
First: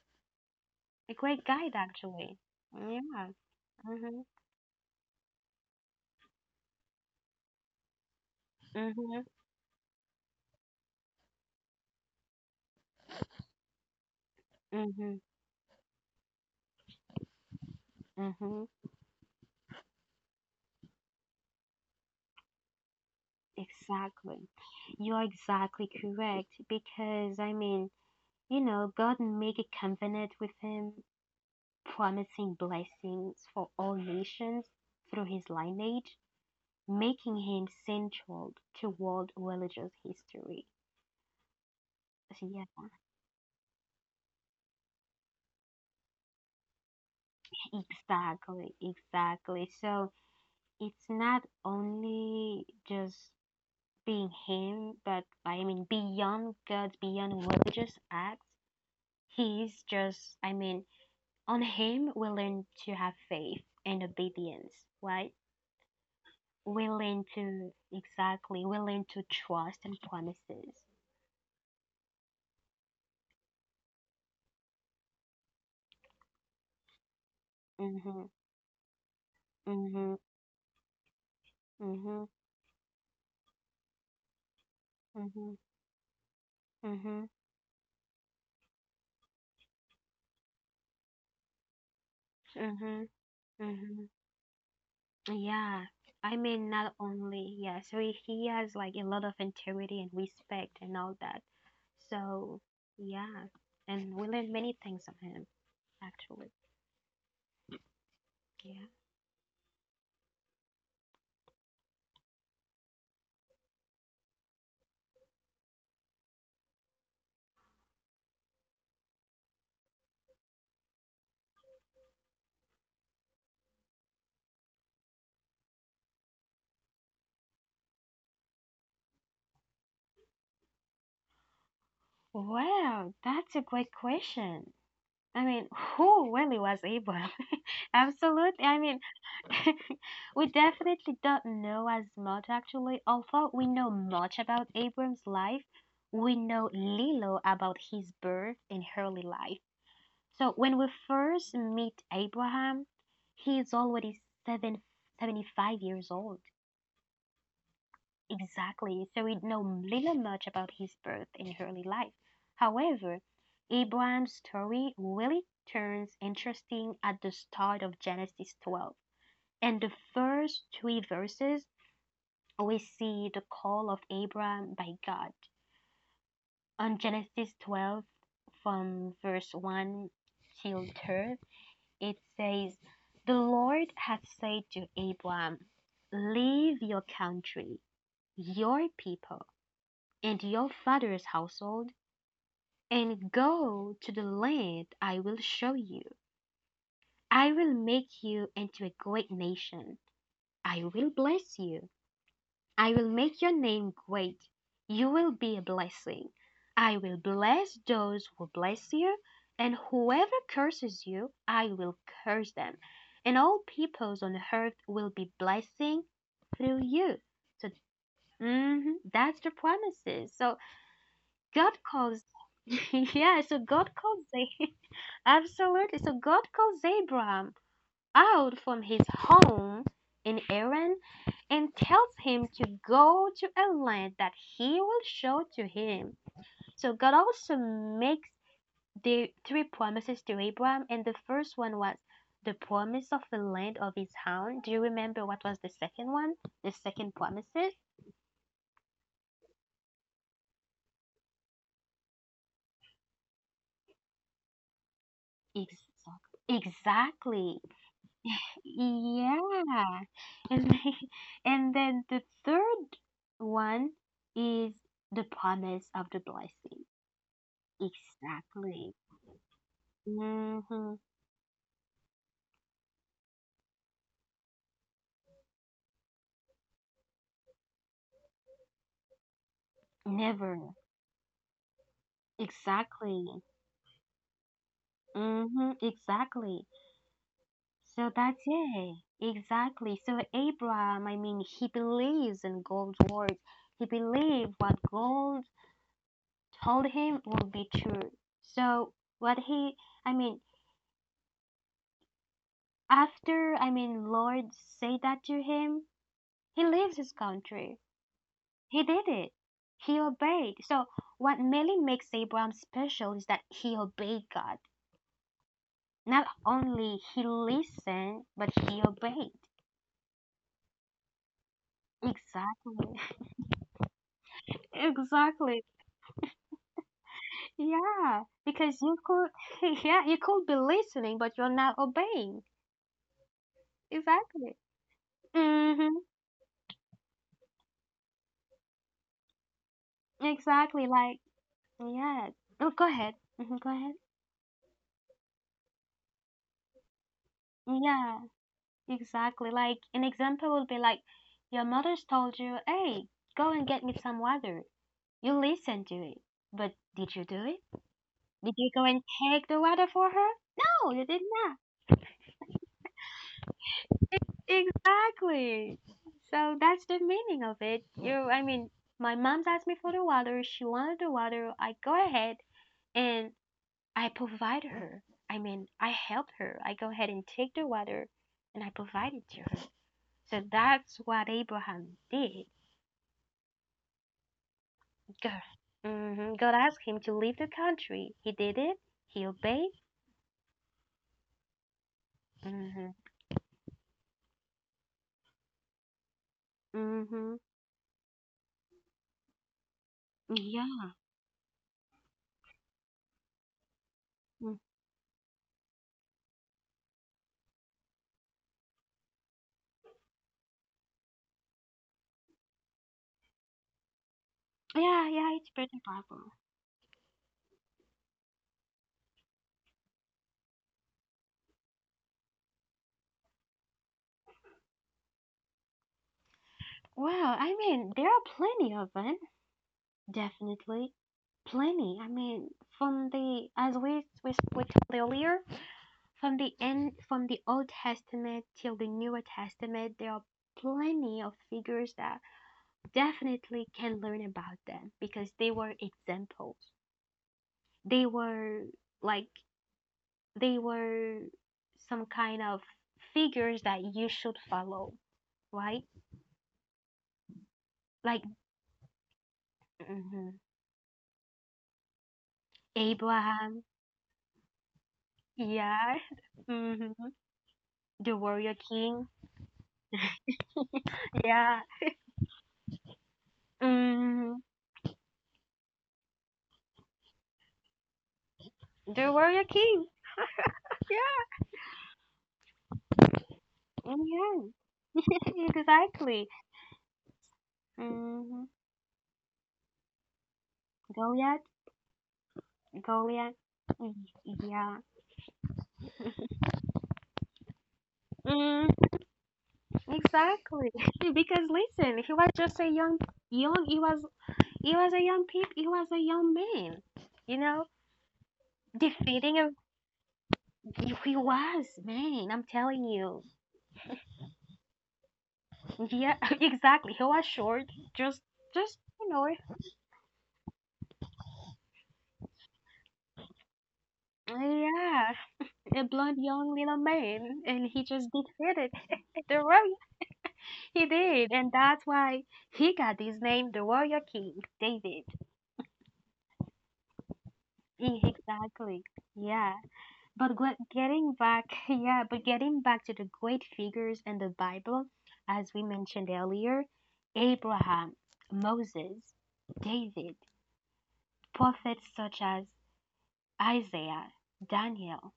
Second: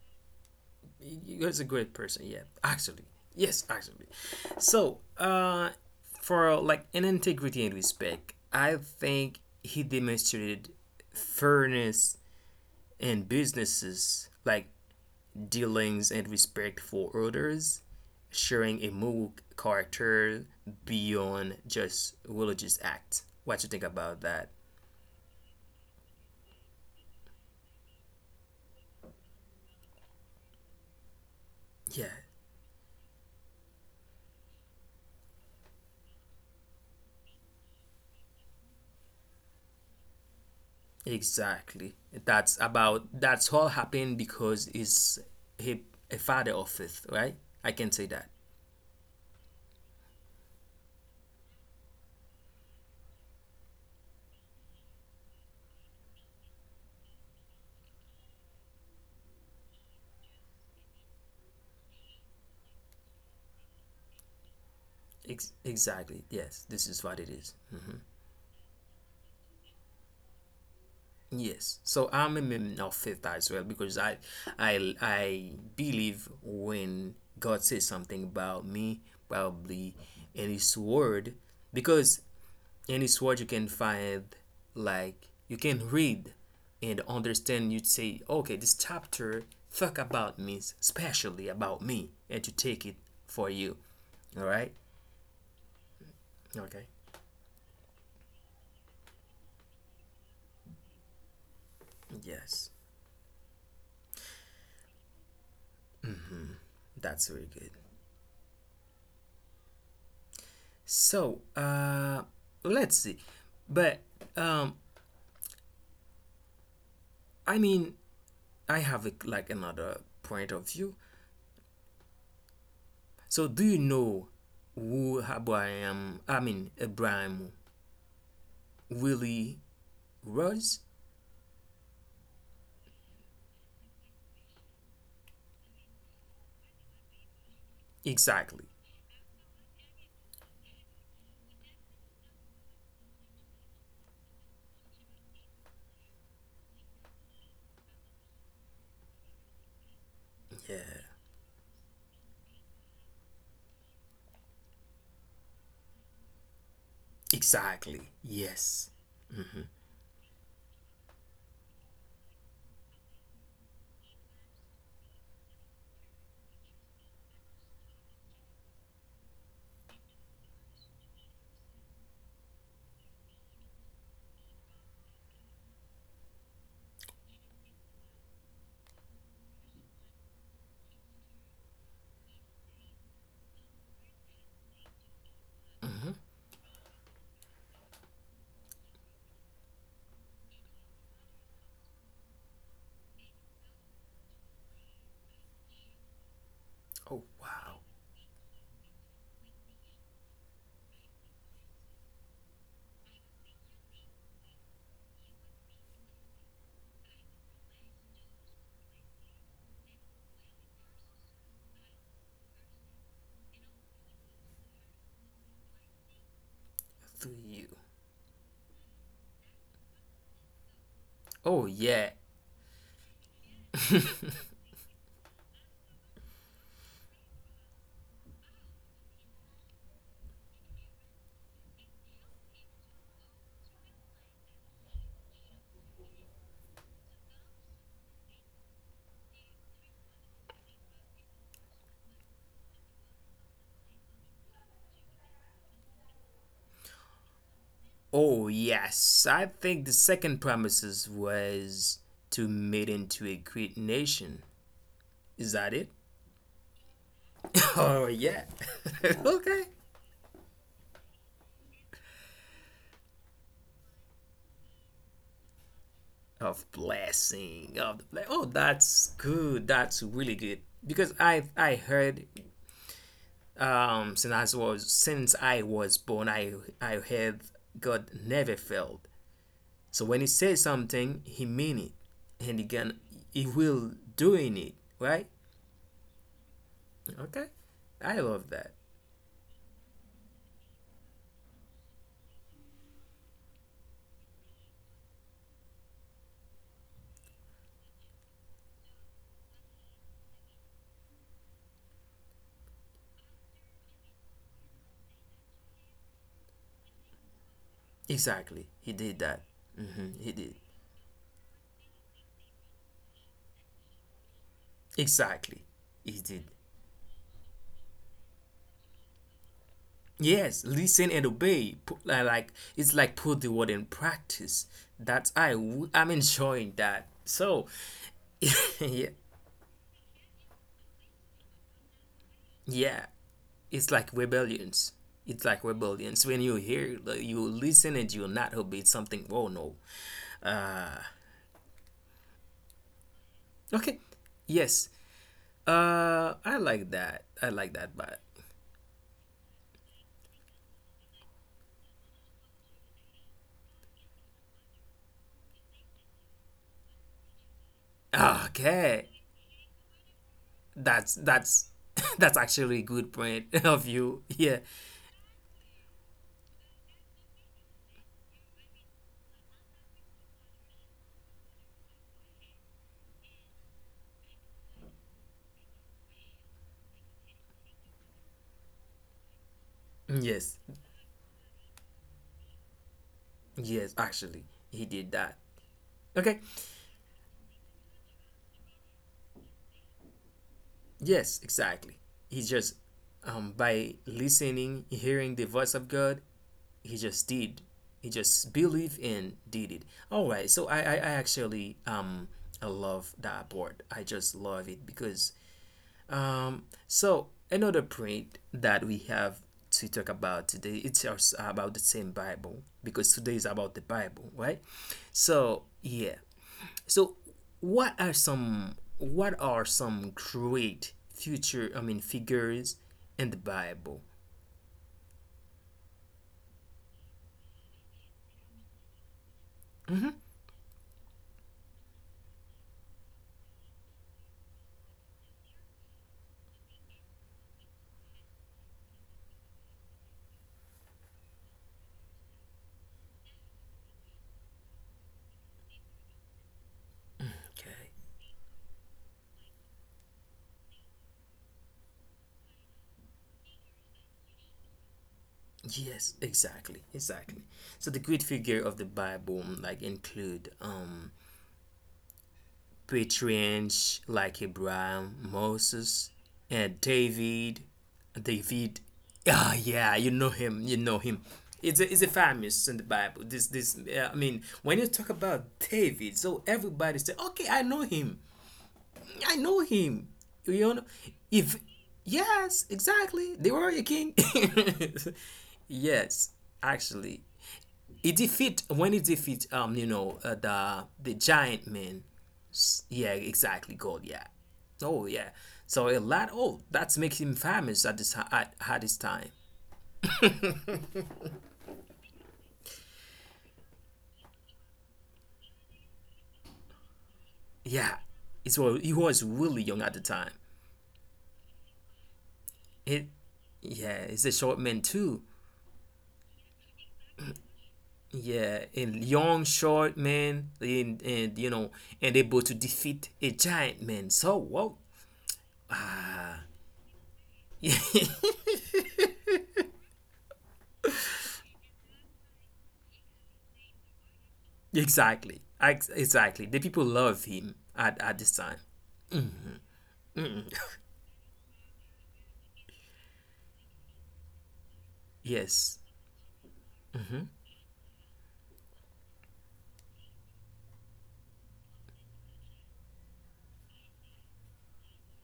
Speaker 2: a great
Speaker 1: You guys a
Speaker 2: guide
Speaker 1: great person,
Speaker 2: actually.
Speaker 1: yeah, actually.
Speaker 2: Yeah.
Speaker 1: Yes, actually.
Speaker 2: Mhm.
Speaker 1: So, for, like, an integrity and respect, I
Speaker 2: Mhm.
Speaker 1: think he demonstrated fairness in businesses, like
Speaker 2: Mhm.
Speaker 1: dealings and respect for others,
Speaker 2: Mhm.
Speaker 1: sharing a moral character beyond just religious act. What you think about
Speaker 2: Exactly.
Speaker 1: that?
Speaker 2: You are exactly correct because I mean, you know, God made a covenant with him,
Speaker 1: Yeah.
Speaker 2: promising blessings for all nations through his lineage, making him central to world religious history.
Speaker 1: Exactly.
Speaker 2: So, yeah.
Speaker 1: That's all happened because he's, he, a father of faith, right? I can say that.
Speaker 2: Exactly, exactly. So it's not only just being him, but I mean, beyond God's, beyond religious acts, he's just, I mean, on him, we learn to have faith and obedience, right?
Speaker 1: Exactly. Yes, this
Speaker 2: We
Speaker 1: is what
Speaker 2: learn
Speaker 1: it is.
Speaker 2: to,
Speaker 1: Mhm.
Speaker 2: exactly, we learn to trust and promises.
Speaker 1: Yes. So I'm a man of faith as well because I believe when God says something
Speaker 2: Mm-hmm,
Speaker 1: about me, probably
Speaker 2: mm-hmm,
Speaker 1: in his word because
Speaker 2: mm-hmm,
Speaker 1: any word you can find, like
Speaker 2: mm-hmm,
Speaker 1: you can read and
Speaker 2: mm-hmm,
Speaker 1: understand, you'd say okay, this chapter talk about me, especially about me, and to take it
Speaker 2: mm-hmm,
Speaker 1: for you.
Speaker 2: mm-hmm.
Speaker 1: All right.
Speaker 2: Yeah, I mean,
Speaker 1: Okay.
Speaker 2: not only, yeah, so he has like a lot of integrity and respect and all that. So,
Speaker 1: Yes,
Speaker 2: yeah, and we learned many things from him, actually.
Speaker 1: that's very good.
Speaker 2: Yeah.
Speaker 1: So let's see. But um i mean I have a, like, another point of view. So do you know who Abraham, Abraham really was?
Speaker 2: Wow, that's a great question. I mean, who really was able? Absolutely.
Speaker 1: Exactly.
Speaker 2: I mean, we definitely don't know as much actually. Although we know much about Abram's life, we know little about his birth and early life. So when we
Speaker 1: Yeah,
Speaker 2: first meet Abraham, he is already seven seventy five years old.
Speaker 1: exactly. Yes.
Speaker 2: Exactly. So we know little much about his birth and early life. However, Abraham's story really turns interesting at the start of Genesis 12. In the first three verses, we see the call of Abraham by God. On Genesis 12, from verse 1 till 3, it says, "The Lord had said to Abram, Leave your country, your people, and your father's household, and go to the land I will show you.
Speaker 1: Oh
Speaker 2: I will
Speaker 1: wow.
Speaker 2: make you into a great nation. I will bless you. I will make your name great. You will be a blessing. I will bless those who bless you, and whoever curses you, I will curse them. And all peoples on earth will be blessing through you."
Speaker 1: Through
Speaker 2: So
Speaker 1: you.
Speaker 2: mhm, that's the promises. So
Speaker 1: Oh
Speaker 2: God
Speaker 1: yeah.
Speaker 2: calls, yeah. So God calls Absolutely. So God calls Abraham out from his home in Iran and tells him to go to a land that he will show to him. So God also makes the three promises to Abraham, and the first one was the promise of the land of his home. Do you remember what was the second one? The second promises?
Speaker 1: Oh yes. I think the second promises was to made into a great nation. Is that it?
Speaker 2: Exactly. Exactly.
Speaker 1: Oh yeah. Okay.
Speaker 2: Yeah. And and then the third one is the promise of the
Speaker 1: Of
Speaker 2: blessing.
Speaker 1: blessing. Of the ble- oh
Speaker 2: Exactly.
Speaker 1: that's good. That's really good.
Speaker 2: Mm-hmm.
Speaker 1: Because I heard since I was born, I heard God never failed. So when he says
Speaker 2: Never.
Speaker 1: something, he mean it, and again,
Speaker 2: Exactly.
Speaker 1: he will doing it, right.
Speaker 2: Mm-hmm. Exactly.
Speaker 1: Okay,
Speaker 2: So
Speaker 1: I
Speaker 2: that's
Speaker 1: love that.
Speaker 2: it. Exactly. So Abraham, I mean, he believes in God's words. He believed what God told him will be true. So what he, I mean, after, I mean, Lord said that to him, he leaves his country.
Speaker 1: Exactly,
Speaker 2: He
Speaker 1: he
Speaker 2: did
Speaker 1: did
Speaker 2: it.
Speaker 1: that.
Speaker 2: He
Speaker 1: He did.
Speaker 2: obeyed. So what really makes Abraham special is that he obeyed God.
Speaker 1: Exactly, he
Speaker 2: Not
Speaker 1: did.
Speaker 2: only he listened, but he obeyed.
Speaker 1: Yes, listen and obey. Put, li- like it's
Speaker 2: Exactly.
Speaker 1: like put the word in practice. That's I
Speaker 2: Exactly.
Speaker 1: w- I'm enjoying that. So,
Speaker 2: Yeah. Because you
Speaker 1: yeah,
Speaker 2: could, yeah, you could be listening, but you're not obeying.
Speaker 1: yeah, it's like
Speaker 2: Exactly.
Speaker 1: rebellions. It's like
Speaker 2: Mm-hmm.
Speaker 1: rebellions when you hear like, you listen and you're not obey something. Oh no.
Speaker 2: Exactly. Like, yeah. Oh, go ahead. Hmm. Go
Speaker 1: Okay.
Speaker 2: ahead.
Speaker 1: Yes. I like that. I like that. But
Speaker 2: Yeah, exactly. Like an example would be like your mother's told you, "Hey, go and get me some water." You listen to it, but did you do it? Did you go
Speaker 1: okay,
Speaker 2: and take the water for her? No, you
Speaker 1: that's
Speaker 2: did.
Speaker 1: that's that's actually a good point of you. Yeah.
Speaker 2: Exactly. So that's the meaning of it. You, I mean, my mom's asked me for the water. She wanted the water. I go ahead and I provide her. I mean, I help her. I go ahead and take the water and I provide it to her.
Speaker 1: Yes.
Speaker 2: So that's what Abraham did.
Speaker 1: Yes. Actually, he did that.
Speaker 2: God,
Speaker 1: Okay.
Speaker 2: God asked him to leave the country. He did it. He obeyed.
Speaker 1: Yes. Exactly. He just
Speaker 2: Hmm.
Speaker 1: by listening, hearing the voice of God, he just did.
Speaker 2: Hmm.
Speaker 1: He just believed and did it. All right. So I
Speaker 2: Yeah.
Speaker 1: actually I love that part. I just love it
Speaker 2: Mm.
Speaker 1: because so another point that we have to talk about today, it's also about the same Bible, because today is about the Bible, right? So
Speaker 2: Yeah,
Speaker 1: yeah.
Speaker 2: yeah, it's pretty
Speaker 1: So
Speaker 2: Bible.
Speaker 1: what are some great future, I mean, figures in the Bible?
Speaker 2: Well, I mean, there are plenty of them, definitely. Plenty. I mean, from the as we spoke earlier, from the end from the Old Testament till the Newer Testament, there are plenty of figures that definitely can learn about them because they were
Speaker 1: Okay.
Speaker 2: examples. They were like they were some kind of figures that you should
Speaker 1: Yes,
Speaker 2: follow,
Speaker 1: exactly,
Speaker 2: right?
Speaker 1: exactly. So the great figure of the Bible
Speaker 2: Like
Speaker 1: like include
Speaker 2: mhm.
Speaker 1: patriarchs like Abraham,
Speaker 2: Abraham,
Speaker 1: Moses, and David.
Speaker 2: yeah, hmm
Speaker 1: David, ah, oh,
Speaker 2: the
Speaker 1: yeah, you
Speaker 2: warrior
Speaker 1: know him, you
Speaker 2: king,
Speaker 1: know him. It's a famous in the Bible.
Speaker 2: yeah.
Speaker 1: This I mean, when you talk about David,
Speaker 2: Mhm.
Speaker 1: so everybody say, okay, I know him, I know him. You know,
Speaker 2: They were a
Speaker 1: if
Speaker 2: king.
Speaker 1: yes,
Speaker 2: Yeah,
Speaker 1: exactly, they were a king.
Speaker 2: yeah,
Speaker 1: Yes, actually,
Speaker 2: exactly.
Speaker 1: he defeat when he defeat you
Speaker 2: Hmm.
Speaker 1: know the giant man.
Speaker 2: Goliath,
Speaker 1: Yeah, exactly. God. Yeah.
Speaker 2: Goliath.
Speaker 1: Oh yeah.
Speaker 2: Y-
Speaker 1: So a
Speaker 2: Yeah.
Speaker 1: lot. Oh, that's makes him famous at this, at this time.
Speaker 2: Mm, exactly. Because listen, he was just a young, young. He was a young peep. He was a young man.
Speaker 1: Yeah.
Speaker 2: You know,
Speaker 1: It's well, he was really young at the
Speaker 2: defeating a.
Speaker 1: time.
Speaker 2: He was man.
Speaker 1: It.
Speaker 2: I'm telling you.
Speaker 1: Yeah, he's a short man too.
Speaker 2: Yeah, exactly. He was short. Just,
Speaker 1: Yeah, and
Speaker 2: just
Speaker 1: young
Speaker 2: you know.
Speaker 1: short man, and you know, and able to defeat a giant man. So whoa.
Speaker 2: Yeah, a blonde young little man, and he just defeated the. He did, and that's why he got his name, the Warrior King, David.
Speaker 1: Exactly. Ex- exactly. The people love him, at this time.
Speaker 2: Exactly. Yeah. But getting back, yeah, but getting back to the great figures in the Bible, as we
Speaker 1: Yes.
Speaker 2: mentioned earlier, Abraham, Moses, David, prophets such as Isaiah, Daniel.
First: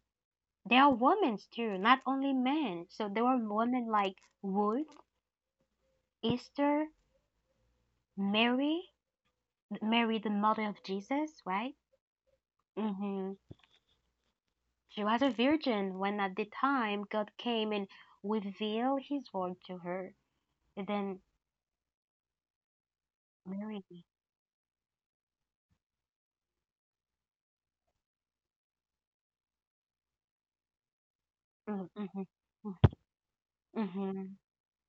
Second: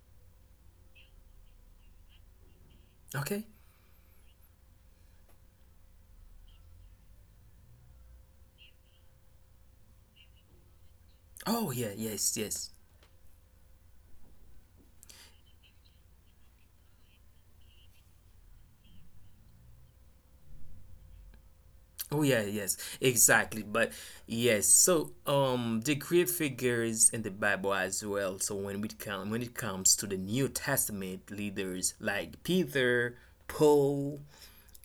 Speaker 2: They are women too, not only men. So there were
Speaker 1: Okay.
Speaker 2: women like Ruth, Esther, Mary, Mary the mother of Jesus,
Speaker 1: Oh
Speaker 2: right?
Speaker 1: yeah, yes, yes.
Speaker 2: Hmm. She was a virgin when at the time God came and revealed his word to her. And then
Speaker 1: Oh yeah, yes. Exactly.
Speaker 2: Mary.
Speaker 1: But yes, so the great figures in the Bible as well. So when it comes to the New Testament
Speaker 2: Mm-hmm.
Speaker 1: leaders like
Speaker 2: Mm-hmm.
Speaker 1: Peter, Paul,
Speaker 2: Mm-hmm.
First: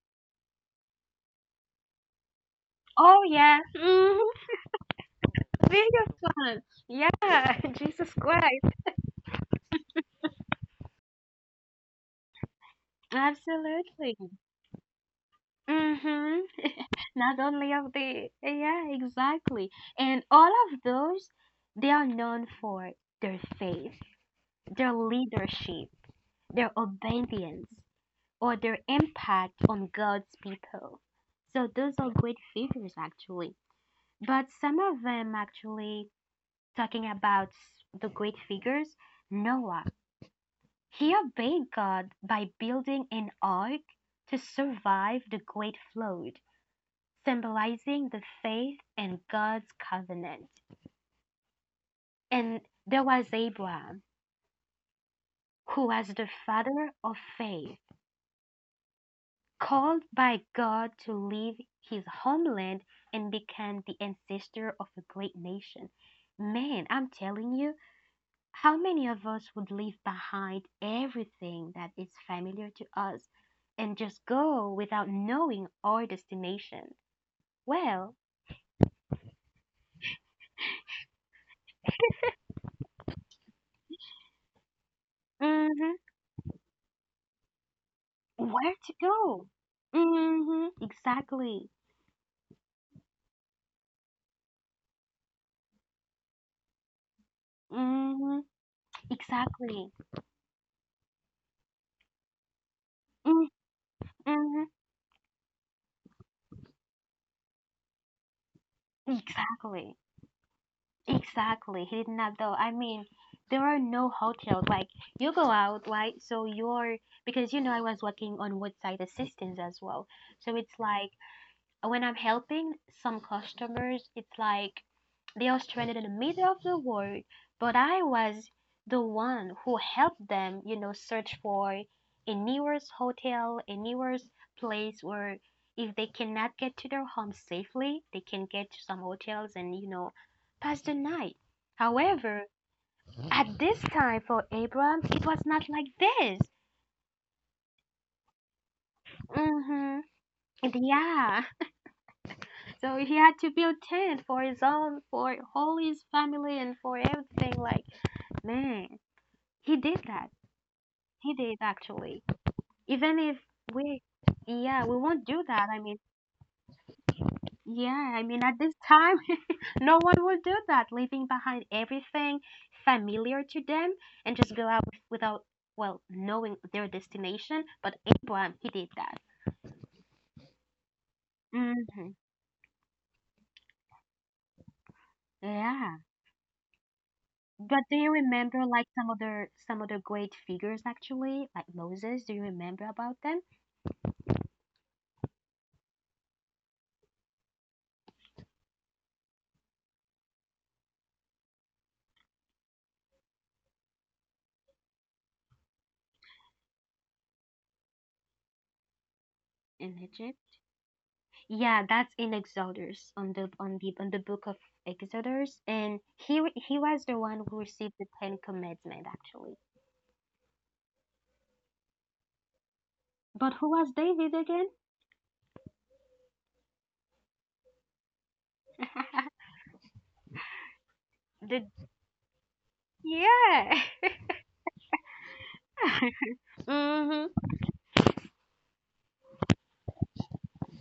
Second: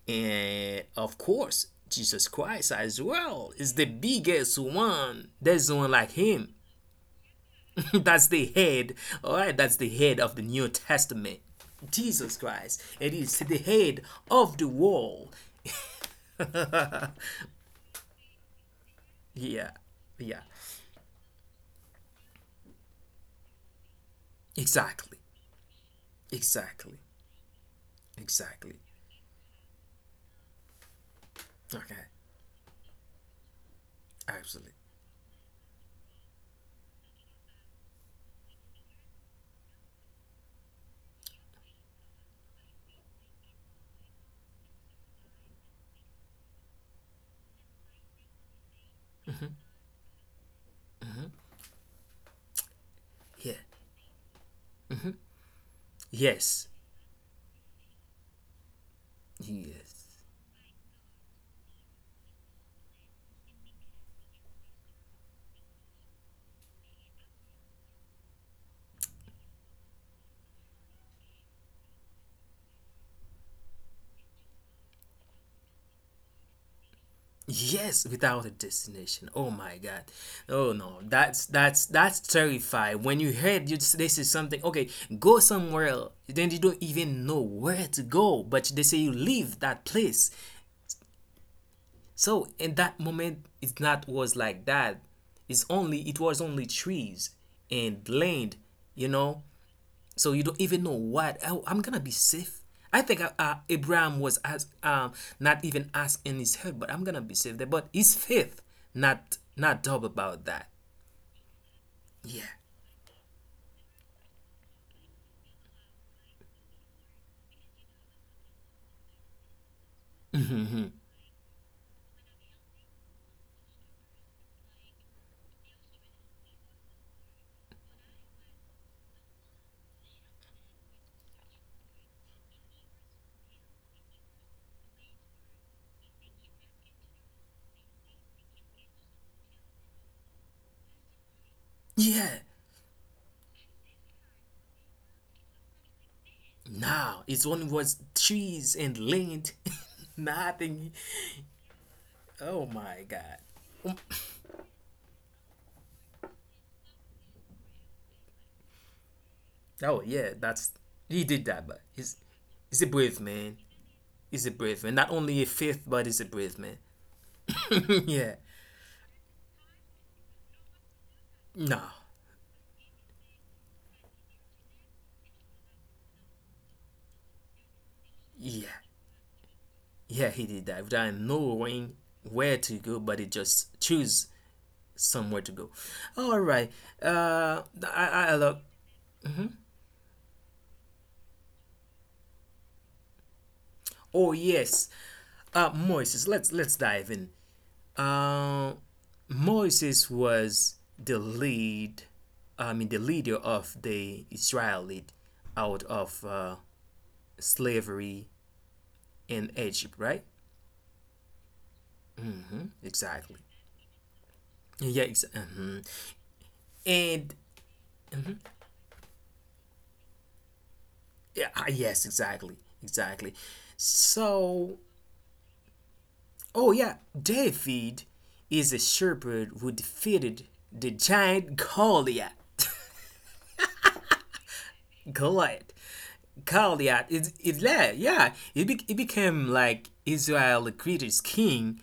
Speaker 1: and of course Jesus Christ as
Speaker 2: Oh,
Speaker 1: well
Speaker 2: yeah.
Speaker 1: is the
Speaker 2: Mm-hmm.
Speaker 1: biggest one. There's no one
Speaker 2: Video
Speaker 1: like him.
Speaker 2: fun. Yeah, Jesus
Speaker 1: That's the
Speaker 2: Christ.
Speaker 1: head. Alright, that's the head of the New Testament. Jesus Christ. It is the head
Speaker 2: Absolutely.
Speaker 1: of the world.
Speaker 2: Mm-hmm. Not only of the, yeah, exactly.
Speaker 1: Yeah,
Speaker 2: And
Speaker 1: yeah,
Speaker 2: all of those, they are known for their faith, their
Speaker 1: exactly,
Speaker 2: leadership, their
Speaker 1: exactly,
Speaker 2: obedience, or their
Speaker 1: exactly.
Speaker 2: impact on God's people. So those
Speaker 1: Okay,
Speaker 2: are great figures actually. But
Speaker 1: absolutely.
Speaker 2: some of them, actually, talking about the great figures, Noah. He obeyed God by building an ark to survive the great flood, symbolizing the faith and God's covenant. And there was
Speaker 1: Yeah,
Speaker 2: Abraham, who was the
Speaker 1: yes,
Speaker 2: father of faith, called
Speaker 1: yes,
Speaker 2: by God to leave his homeland and become the ancestor of a great nation. Man, I'm telling you, how many of us would leave behind everything that is familiar to us and just go without knowing our destination?
Speaker 1: yes.
Speaker 2: Well,
Speaker 1: Without a destination. Oh my God. Oh no, that's that's terrifying. When you heard you, this is something. Okay, go somewhere
Speaker 2: mm-hmm,
Speaker 1: else. Then you don't even know where to go. But
Speaker 2: where
Speaker 1: they say
Speaker 2: to
Speaker 1: you
Speaker 2: go?
Speaker 1: leave that place.
Speaker 2: Mm-hmm, exactly.
Speaker 1: So in that moment, it's not was like that. It's only, it was only trees and
Speaker 2: Mm-hmm,
Speaker 1: land. You know,
Speaker 2: exactly.
Speaker 1: so you don't even know what, oh, I'm gonna be safe. I think Abraham was
Speaker 2: Mm-hmm,
Speaker 1: as not even asked in his head, but I'm gonna be safe there. But his faith, not
Speaker 2: exactly.
Speaker 1: doubt about that.
Speaker 2: Exactly. He did not
Speaker 1: Yeah,
Speaker 2: though. I mean, there are no hotels. Like you go out, right? So you're, because you know I was working on roadside assistance as well. So it's like when I'm helping some customers, it's like they are stranded in the middle of the world, but I was the one who helped them, search for a nearest hotel, a nearest place where if they cannot get to their home safely, they can get to some hotels and, pass the night.
Speaker 1: yeah.
Speaker 2: However, at this time for Abraham, it was not like this.
Speaker 1: Now his own was trees and land,
Speaker 2: Mm-hmm.
Speaker 1: nothing.
Speaker 2: Yeah.
Speaker 1: Oh my God.
Speaker 2: So he had to build tent for his own, for all his family and for everything. Like, man,
Speaker 1: Oh
Speaker 2: he
Speaker 1: yeah,
Speaker 2: did
Speaker 1: that's
Speaker 2: that.
Speaker 1: he did that,
Speaker 2: He
Speaker 1: but
Speaker 2: did
Speaker 1: he's
Speaker 2: actually.
Speaker 1: he's a brave man.
Speaker 2: Even if we,
Speaker 1: He's a brave man. Not
Speaker 2: yeah, we
Speaker 1: only a
Speaker 2: won't
Speaker 1: faith,
Speaker 2: do
Speaker 1: but
Speaker 2: that.
Speaker 1: he's a brave man. Yeah.
Speaker 2: At this time, no one will do that, leaving
Speaker 1: No.
Speaker 2: behind everything familiar to them and just go out without, knowing their destination. But
Speaker 1: Yeah.
Speaker 2: Abraham, he did that.
Speaker 1: Yeah, he did that without knowing
Speaker 2: Mm-hmm.
Speaker 1: where to go, but he just choose somewhere to go. All
Speaker 2: Yeah.
Speaker 1: right. Uh,
Speaker 2: But
Speaker 1: I
Speaker 2: do you
Speaker 1: love.
Speaker 2: remember like some other great figures actually, like Moses? Do you remember about them
Speaker 1: Oh yes. Moses. Let's dive in. Uh, Moses was the lead. I mean, the leader of the Israelite out of slavery in Egypt, right?
Speaker 2: in Egypt? Yeah, that's in
Speaker 1: Exactly.
Speaker 2: Exodus on the
Speaker 1: Yeah.
Speaker 2: book
Speaker 1: Ex-
Speaker 2: of
Speaker 1: mhm.
Speaker 2: Exodus, and
Speaker 1: And
Speaker 2: he was the one who received the Ten Commandment actually.
Speaker 1: yeah, ah, yes, exactly, exactly.
Speaker 2: But who
Speaker 1: So
Speaker 2: was David again?
Speaker 1: oh yeah, David is a shepherd who defeated the giant Goliath.
Speaker 2: the yeah.
Speaker 1: Goliath. Goliath is like yeah.
Speaker 2: Mhm.
Speaker 1: It, be, it became like Israel the greatest king,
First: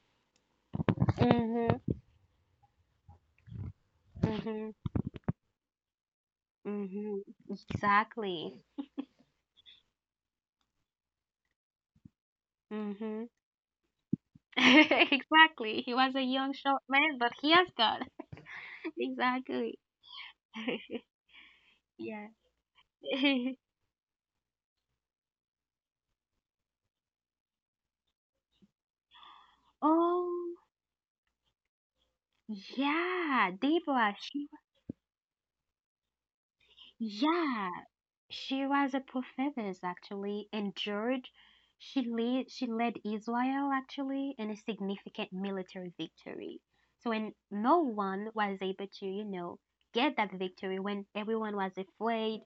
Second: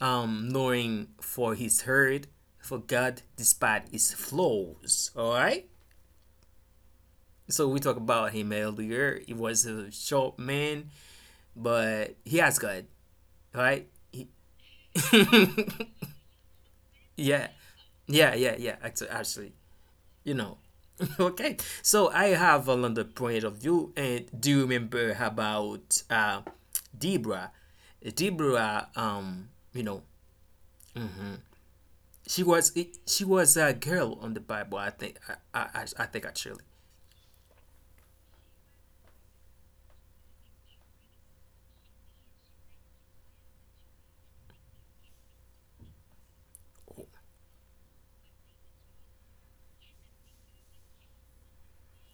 Speaker 1: knowing for his
Speaker 2: Mhm.
Speaker 1: herd, for God despite his
Speaker 2: Mhm.
Speaker 1: flaws. All right.
Speaker 2: Mhm.
Speaker 1: So we talked about him
Speaker 2: Exactly.
Speaker 1: earlier. He was a short man, but he has God.
Speaker 2: Mhm.
Speaker 1: All right. He-
Speaker 2: exactly. He was a young short man, but he has
Speaker 1: yeah.
Speaker 2: God.
Speaker 1: Yeah, yeah, yeah. Actually, actually,
Speaker 2: exactly.
Speaker 1: you know. Okay,
Speaker 2: yeah.
Speaker 1: so I have another point of view, and do you remember about Deborah? Deborah. You know,
Speaker 2: oh
Speaker 1: she was she
Speaker 2: yeah,
Speaker 1: was a
Speaker 2: Deborah.
Speaker 1: girl
Speaker 2: She
Speaker 1: on the Bible. I think I think actually,
Speaker 2: yeah. She was a prophetess actually, and George, she led Israel actually in a significant military victory. So when no one was able to, you know, get that victory when everyone was afraid,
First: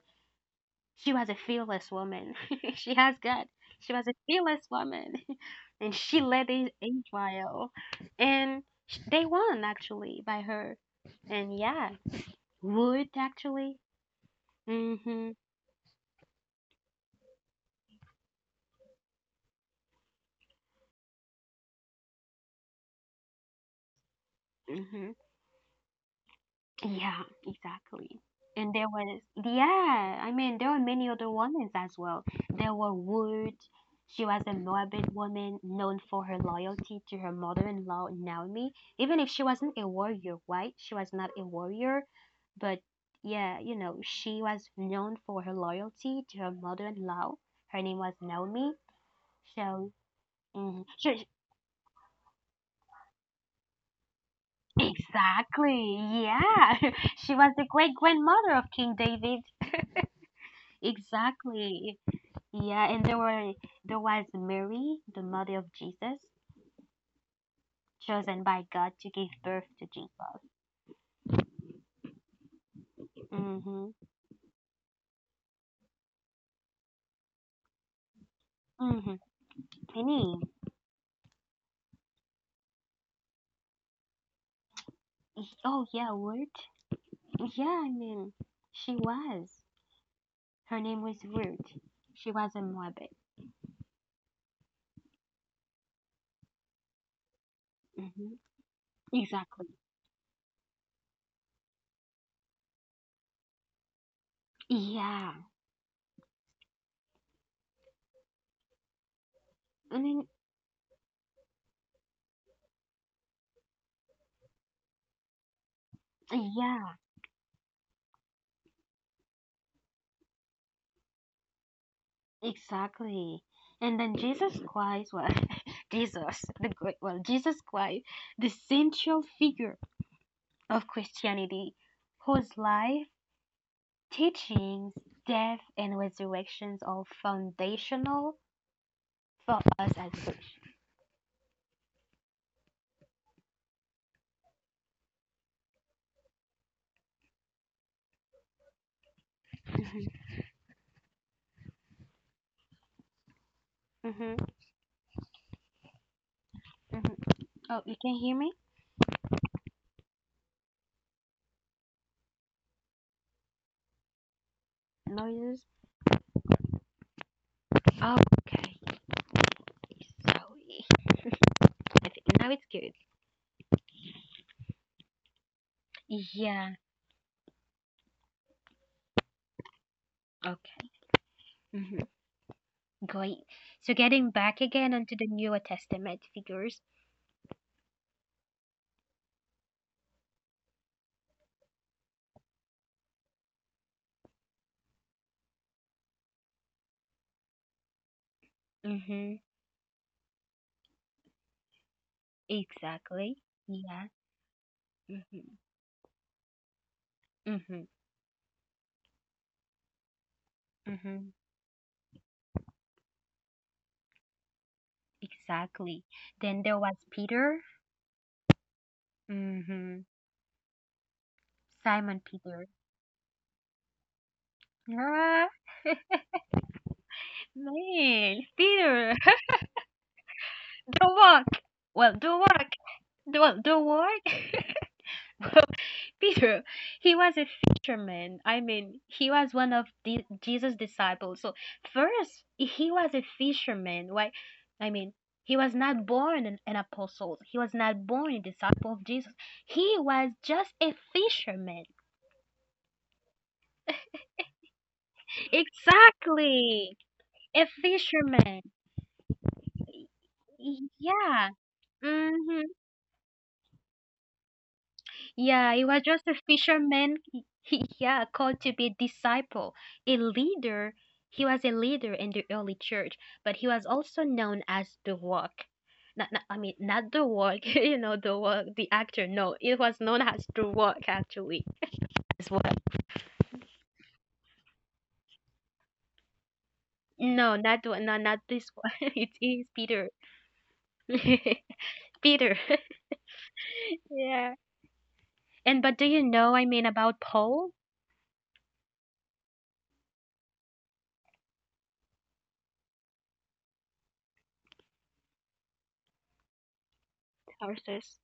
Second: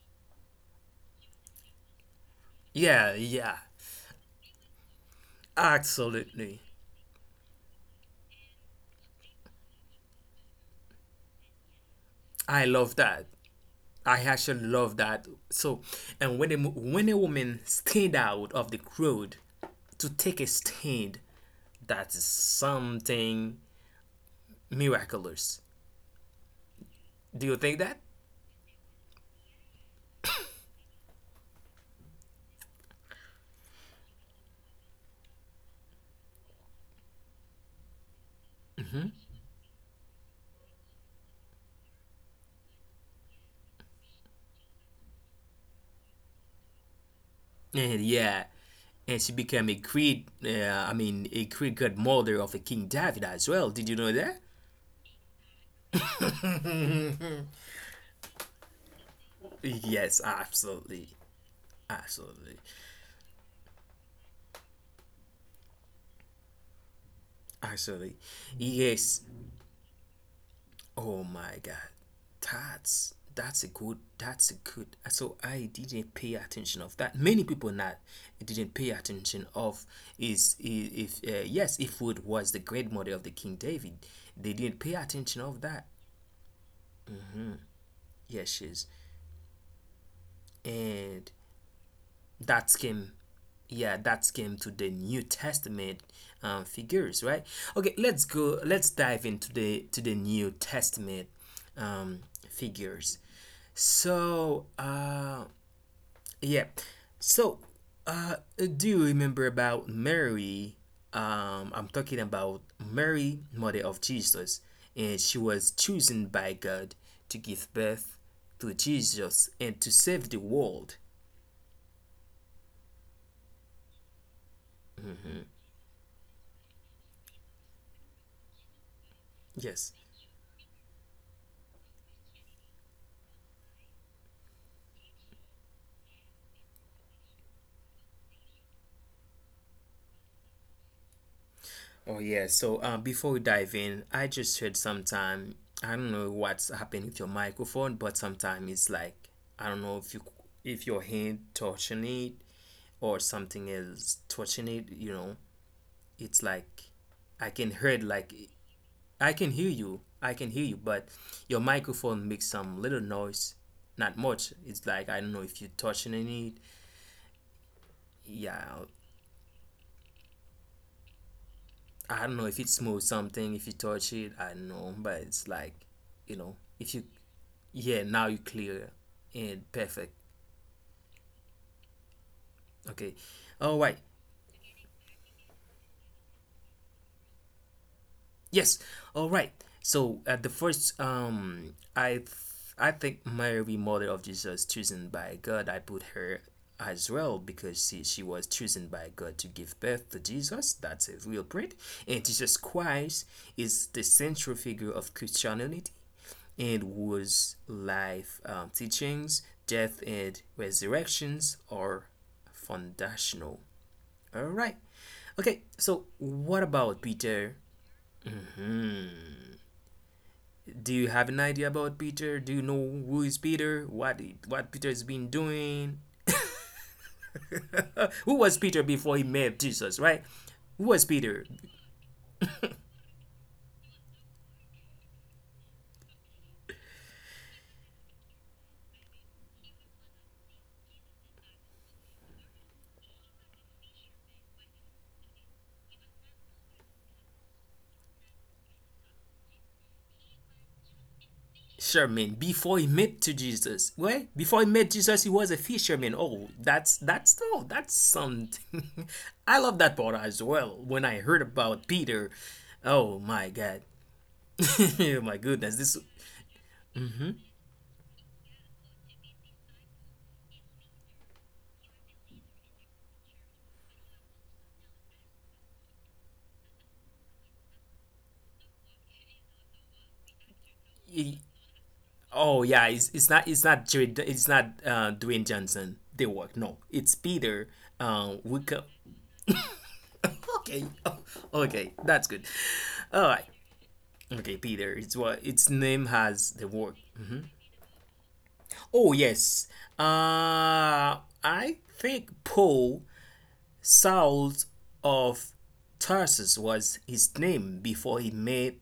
Speaker 2: she was a fearless woman. she has
Speaker 1: yeah,
Speaker 2: God.
Speaker 1: yeah,
Speaker 2: She was a fearless woman, and she led
Speaker 1: absolutely.
Speaker 2: Israel, and they won actually by her. And yeah,
Speaker 1: I love
Speaker 2: wood
Speaker 1: that.
Speaker 2: actually.
Speaker 1: I actually love that.
Speaker 2: Mhm.
Speaker 1: So, and when a mo- when a woman stayed out of the crowd to take a stand, that is something
Speaker 2: Mhm.
Speaker 1: miraculous.
Speaker 2: Yeah,
Speaker 1: Do you think
Speaker 2: exactly.
Speaker 1: that?
Speaker 2: And there was, yeah, there were many other women as well. There were Wood. She was a Moabit woman known for her loyalty to her mother-in-law, Naomi. Even if she wasn't a warrior, right? She was not a warrior, but yeah, you know, she was known for her loyalty to her mother-in-law. Her name was
Speaker 1: And yeah,
Speaker 2: Naomi.
Speaker 1: and she became a
Speaker 2: So,
Speaker 1: great,
Speaker 2: mm,
Speaker 1: I
Speaker 2: she,
Speaker 1: mean, a great godmother of the King David as well. Did you know that?
Speaker 2: exactly, yeah. She was the great grandmother of King David.
Speaker 1: Yes, absolutely,
Speaker 2: Exactly.
Speaker 1: absolutely,
Speaker 2: Yeah, and there was Mary, the mother of Jesus,
Speaker 1: absolutely.
Speaker 2: chosen by God to
Speaker 1: Yes.
Speaker 2: give birth to Jesus.
Speaker 1: Oh my God, that's a
Speaker 2: Mhm.
Speaker 1: good, that's a good. So I didn't pay attention of that. Many people not didn't pay
Speaker 2: Mhm.
Speaker 1: attention of
Speaker 2: Penny.
Speaker 1: is if yes, if Wood was the great mother of the King David, they didn't pay attention of
Speaker 2: Oh
Speaker 1: that.
Speaker 2: yeah, Ruth. Yeah,
Speaker 1: Yes, she's
Speaker 2: she was. Her name was
Speaker 1: and
Speaker 2: Ruth. She was a
Speaker 1: that
Speaker 2: Moabit.
Speaker 1: came, yeah, that came to the New Testament, figures, right? Okay, let's
Speaker 2: Mhm.
Speaker 1: go, let's dive into
Speaker 2: Exactly.
Speaker 1: the to the New Testament, um, figures. So
Speaker 2: Yeah.
Speaker 1: yeah. So uh do you remember about
Speaker 2: I mean,
Speaker 1: Mary? I'm talking about Mary, mother of Jesus, and she was chosen by God
Speaker 2: yeah.
Speaker 1: to give birth to Jesus and to save the world.
Speaker 2: Exactly. And then Jesus Christ, well, Jesus, the great, well, Jesus Christ, the central figure
Speaker 1: Yes.
Speaker 2: of Christianity, whose life, teachings, death, and resurrections are foundational for us as Christians.
Speaker 1: Oh yeah. So before we dive in, I just heard sometime I don't know what's happened with your microphone, but sometime it's like I don't know if you, if your hand touching it or something else
Speaker 2: hmm hmm
Speaker 1: touching it. You know, it's like
Speaker 2: hmm
Speaker 1: I can hear it
Speaker 2: Oh, you
Speaker 1: like
Speaker 2: can hear me?
Speaker 1: I can hear you. I can hear you, but your microphone makes some little noise. Not much. It's like I don't know if you're
Speaker 2: Noises?
Speaker 1: touching it.
Speaker 2: Oh,
Speaker 1: Yeah,
Speaker 2: okay. Sorry.
Speaker 1: I don't
Speaker 2: I
Speaker 1: know if it
Speaker 2: think now it's
Speaker 1: smooth
Speaker 2: good.
Speaker 1: something. If you touch it, I don't know. But it's like, you know, if you,
Speaker 2: Yeah,
Speaker 1: yeah, now you clear and perfect.
Speaker 2: okay. hmm
Speaker 1: Okay.
Speaker 2: Great.
Speaker 1: All right.
Speaker 2: So, getting back again onto the New Testament figures.
Speaker 1: Yes. All right. So at the first, I think Mary, mother of Jesus, chosen by God, I put her as well because she was chosen by God to
Speaker 2: Hmm
Speaker 1: give birth to Jesus. That's a real print. And Jesus Christ
Speaker 2: Exactly.
Speaker 1: is the
Speaker 2: Yeah.
Speaker 1: central figure of
Speaker 2: hmm
Speaker 1: Christianity and whose
Speaker 2: hmm
Speaker 1: life, teachings, death, and
Speaker 2: hmm
Speaker 1: resurrections are foundational. All right. Okay, so
Speaker 2: Exactly.
Speaker 1: what
Speaker 2: Then there
Speaker 1: about
Speaker 2: was
Speaker 1: Peter?
Speaker 2: Peter. Hmm
Speaker 1: Do you have an idea about
Speaker 2: Simon
Speaker 1: Peter? Do you
Speaker 2: Peter.
Speaker 1: know who is Peter? What Peter has been
Speaker 2: Ah,
Speaker 1: doing? Who was
Speaker 2: man,
Speaker 1: Peter before he
Speaker 2: Peter,
Speaker 1: met Jesus, right? Who was
Speaker 2: don't
Speaker 1: Peter?
Speaker 2: walk. Well, don't walk. Don't walk. well, Peter, he was a fisherman. He was one of the Jesus' disciples. So first, he was a fisherman. Why? I mean, he was not born an apostle. He was not born a disciple of Jesus. He was just a fisherman.
Speaker 1: Sherman before he met to Jesus, right? Before he met Jesus, he was a fisherman. Oh, that's
Speaker 2: Exactly,
Speaker 1: that's oh
Speaker 2: a
Speaker 1: that's something.
Speaker 2: fisherman.
Speaker 1: I love that part as well. When I heard
Speaker 2: Yeah.
Speaker 1: about Peter,
Speaker 2: hmm
Speaker 1: oh my God, my goodness, this
Speaker 2: Yeah, he was just a fisherman. Yeah, called to be a disciple, a leader. He was a leader in the early church, but he was also known as the Rock. Not, not, I mean, not the Rock, you know, the Rock, the actor. No, it was known as the Rock
Speaker 1: oh yeah,
Speaker 2: actually.
Speaker 1: it's not, it's
Speaker 2: As well.
Speaker 1: not Jared, it's not Dwayne Johnson. They work. No, it's Peter. Um,
Speaker 2: No,
Speaker 1: we co-
Speaker 2: not the one- no, not this one. It is
Speaker 1: okay,
Speaker 2: Peter.
Speaker 1: oh, okay, that's good. All right,
Speaker 2: Peter.
Speaker 1: okay, Peter. It's
Speaker 2: Yeah.
Speaker 1: what its name has the
Speaker 2: And but do
Speaker 1: work.
Speaker 2: you know about Paul?
Speaker 1: Oh yes. Uh, I think Paul, Saul of Tarsus was his name before he met
Speaker 2: Horses.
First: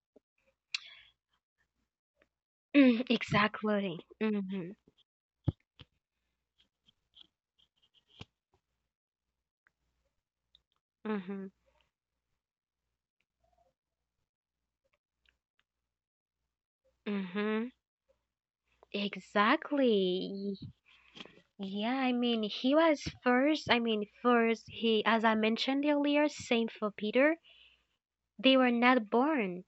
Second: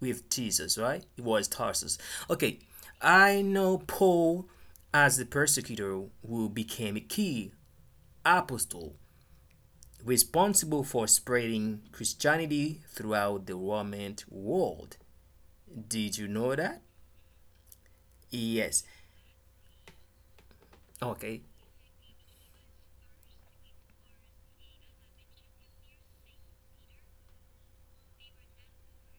Speaker 1: with Jesus, right? It was Tarsus. Okay,
Speaker 2: Mm,
Speaker 1: I know
Speaker 2: exactly.
Speaker 1: Paul
Speaker 2: Mm-hmm.
Speaker 1: as the persecutor who became a key apostle responsible for
Speaker 2: Mm-hmm.
Speaker 1: spreading Christianity throughout the Roman world. Did you know that?
Speaker 2: Mm-hmm.
Speaker 1: Yes.
Speaker 2: Exactly.
Speaker 1: Okay.
Speaker 2: Yeah, he was first. First, he, as I mentioned earlier, same for Peter. They were not born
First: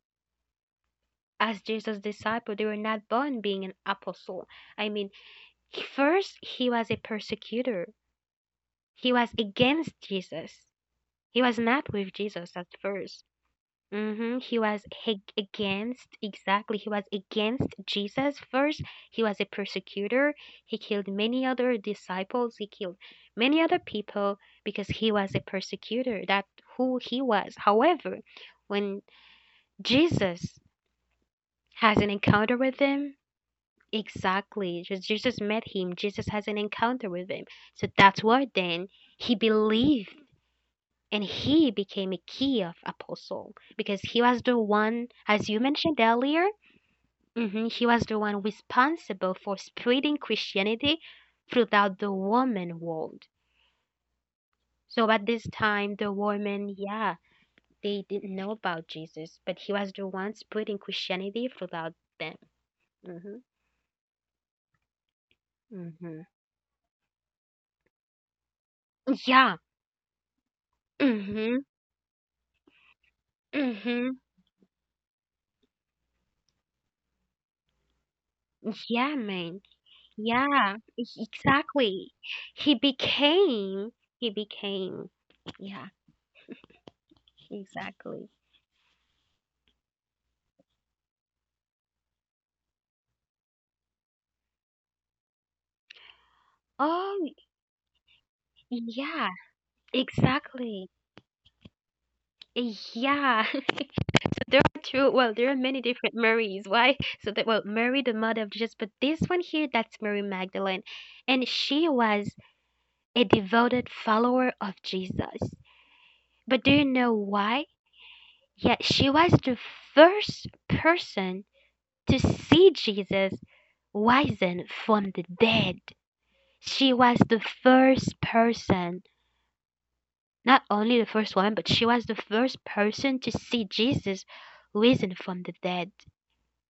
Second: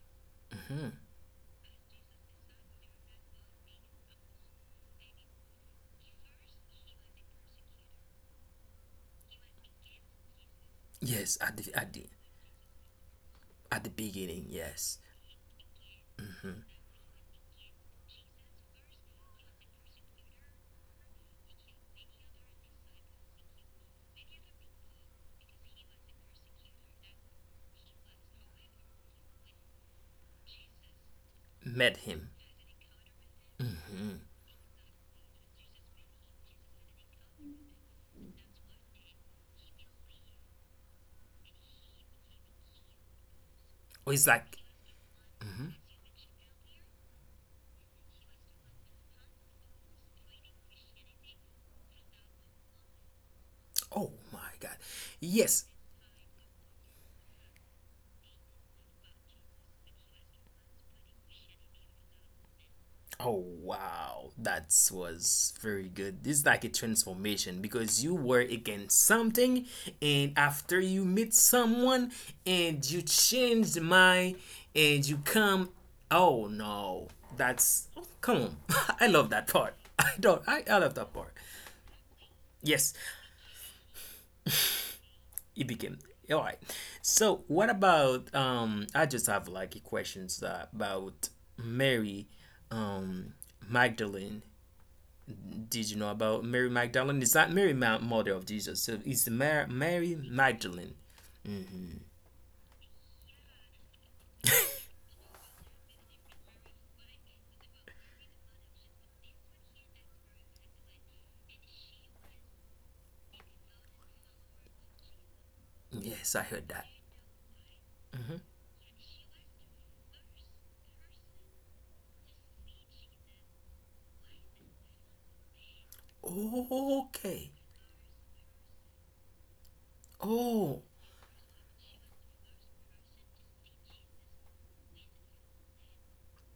Speaker 2: as Jesus' disciple, they were not born being an apostle. I mean, first, he was a persecutor, he was against Jesus,
Speaker 1: Yes,
Speaker 2: he was not with Jesus at first.
Speaker 1: at the
Speaker 2: Hmm
Speaker 1: beginning,
Speaker 2: He was
Speaker 1: yes.
Speaker 2: against, exactly. He was against Jesus first. He was a persecutor. He killed many other disciples. He killed many other people because he was a persecutor. That who he was. However, when Jesus
Speaker 1: Met him.
Speaker 2: has an encounter with him, exactly. Just Jesus met him. Jesus has an encounter with him. So that's why then he believed and he became a key of apostle because
Speaker 1: It's
Speaker 2: he
Speaker 1: like,
Speaker 2: was the one as you mentioned earlier. Mhm, he was the one responsible for spreading Christianity throughout the woman world.
Speaker 1: oh my God.
Speaker 2: So at this
Speaker 1: Yes,
Speaker 2: time the women, yeah, they didn't know about Jesus, but he was the one spreading Christianity throughout them.
Speaker 1: oh
Speaker 2: Hmm
Speaker 1: wow, that was very good.
Speaker 2: hmm
Speaker 1: It's like a transformation because you were against
Speaker 2: yeah
Speaker 1: something, and after you meet
Speaker 2: hmm
Speaker 1: someone, and you change the
Speaker 2: hmm
Speaker 1: mind, and you come. Oh no, that's oh, come on. I
Speaker 2: yeah
Speaker 1: love that
Speaker 2: man.
Speaker 1: part. I don't. I love that part.
Speaker 2: Exactly. He
Speaker 1: Yes,
Speaker 2: became, he became.
Speaker 1: it became
Speaker 2: Yeah,
Speaker 1: all right. So what about
Speaker 2: exactly.
Speaker 1: um? I just have like a questions about Mary, um, Magdalene, did you know about Mary Magdalene?
Speaker 2: Oh,
Speaker 1: Is that Mary, mother of Jesus? So
Speaker 2: yeah,
Speaker 1: it's Mar- Mary
Speaker 2: exactly.
Speaker 1: Magdalene.
Speaker 2: Yeah. So there are two, well, there are many different Marys. Why? Mary, the mother of Jesus, but this one here, that's Mary Magdalene. And she was a devoted follower of Jesus.
Speaker 1: Yes, I
Speaker 2: But do
Speaker 1: heard
Speaker 2: you
Speaker 1: that.
Speaker 2: know why? Yeah, she was the first person to see Jesus risen from the dead. She was the
Speaker 1: Okay.
Speaker 2: first person, not
Speaker 1: Oh,
Speaker 2: only the first woman, but she was the first person to see Jesus risen from the dead.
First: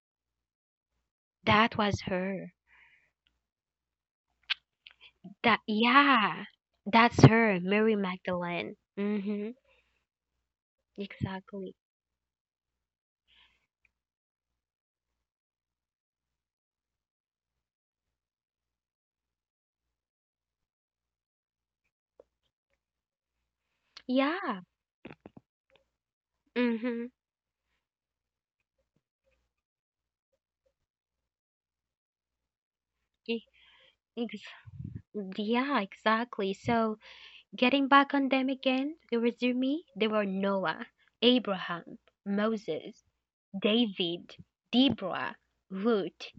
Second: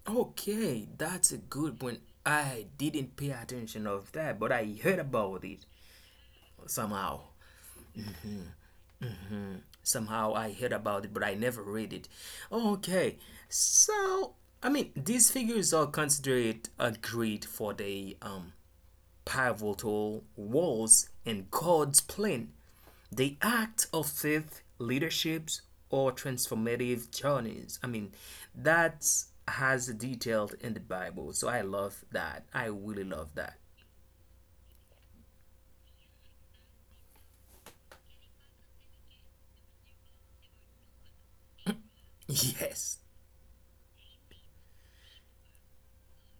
Speaker 1: okay. That's a
Speaker 2: That
Speaker 1: good point.
Speaker 2: was her.
Speaker 1: I didn't pay attention of that, but I heard about
Speaker 2: That
Speaker 1: it
Speaker 2: yeah, that's
Speaker 1: somehow.
Speaker 2: her, Mary Magdalene. Mhm.
Speaker 1: Somehow I heard about it, but I never
Speaker 2: Exactly.
Speaker 1: read it. Okay. So I mean, these figures are considered a great for the pivotal roles in God's plan. The act of faith,
Speaker 2: Yeah.
Speaker 1: leaderships, or transformative
Speaker 2: Mhm.
Speaker 1: journeys. I mean, that's has detailed in the Bible. So I love that. I really love that.
Speaker 2: Ex- yeah, exactly. So getting back on them again, there was Rumi, there were Noah, Abraham,
Speaker 1: Yes.
Speaker 2: Moses, David, Deborah, Ruth,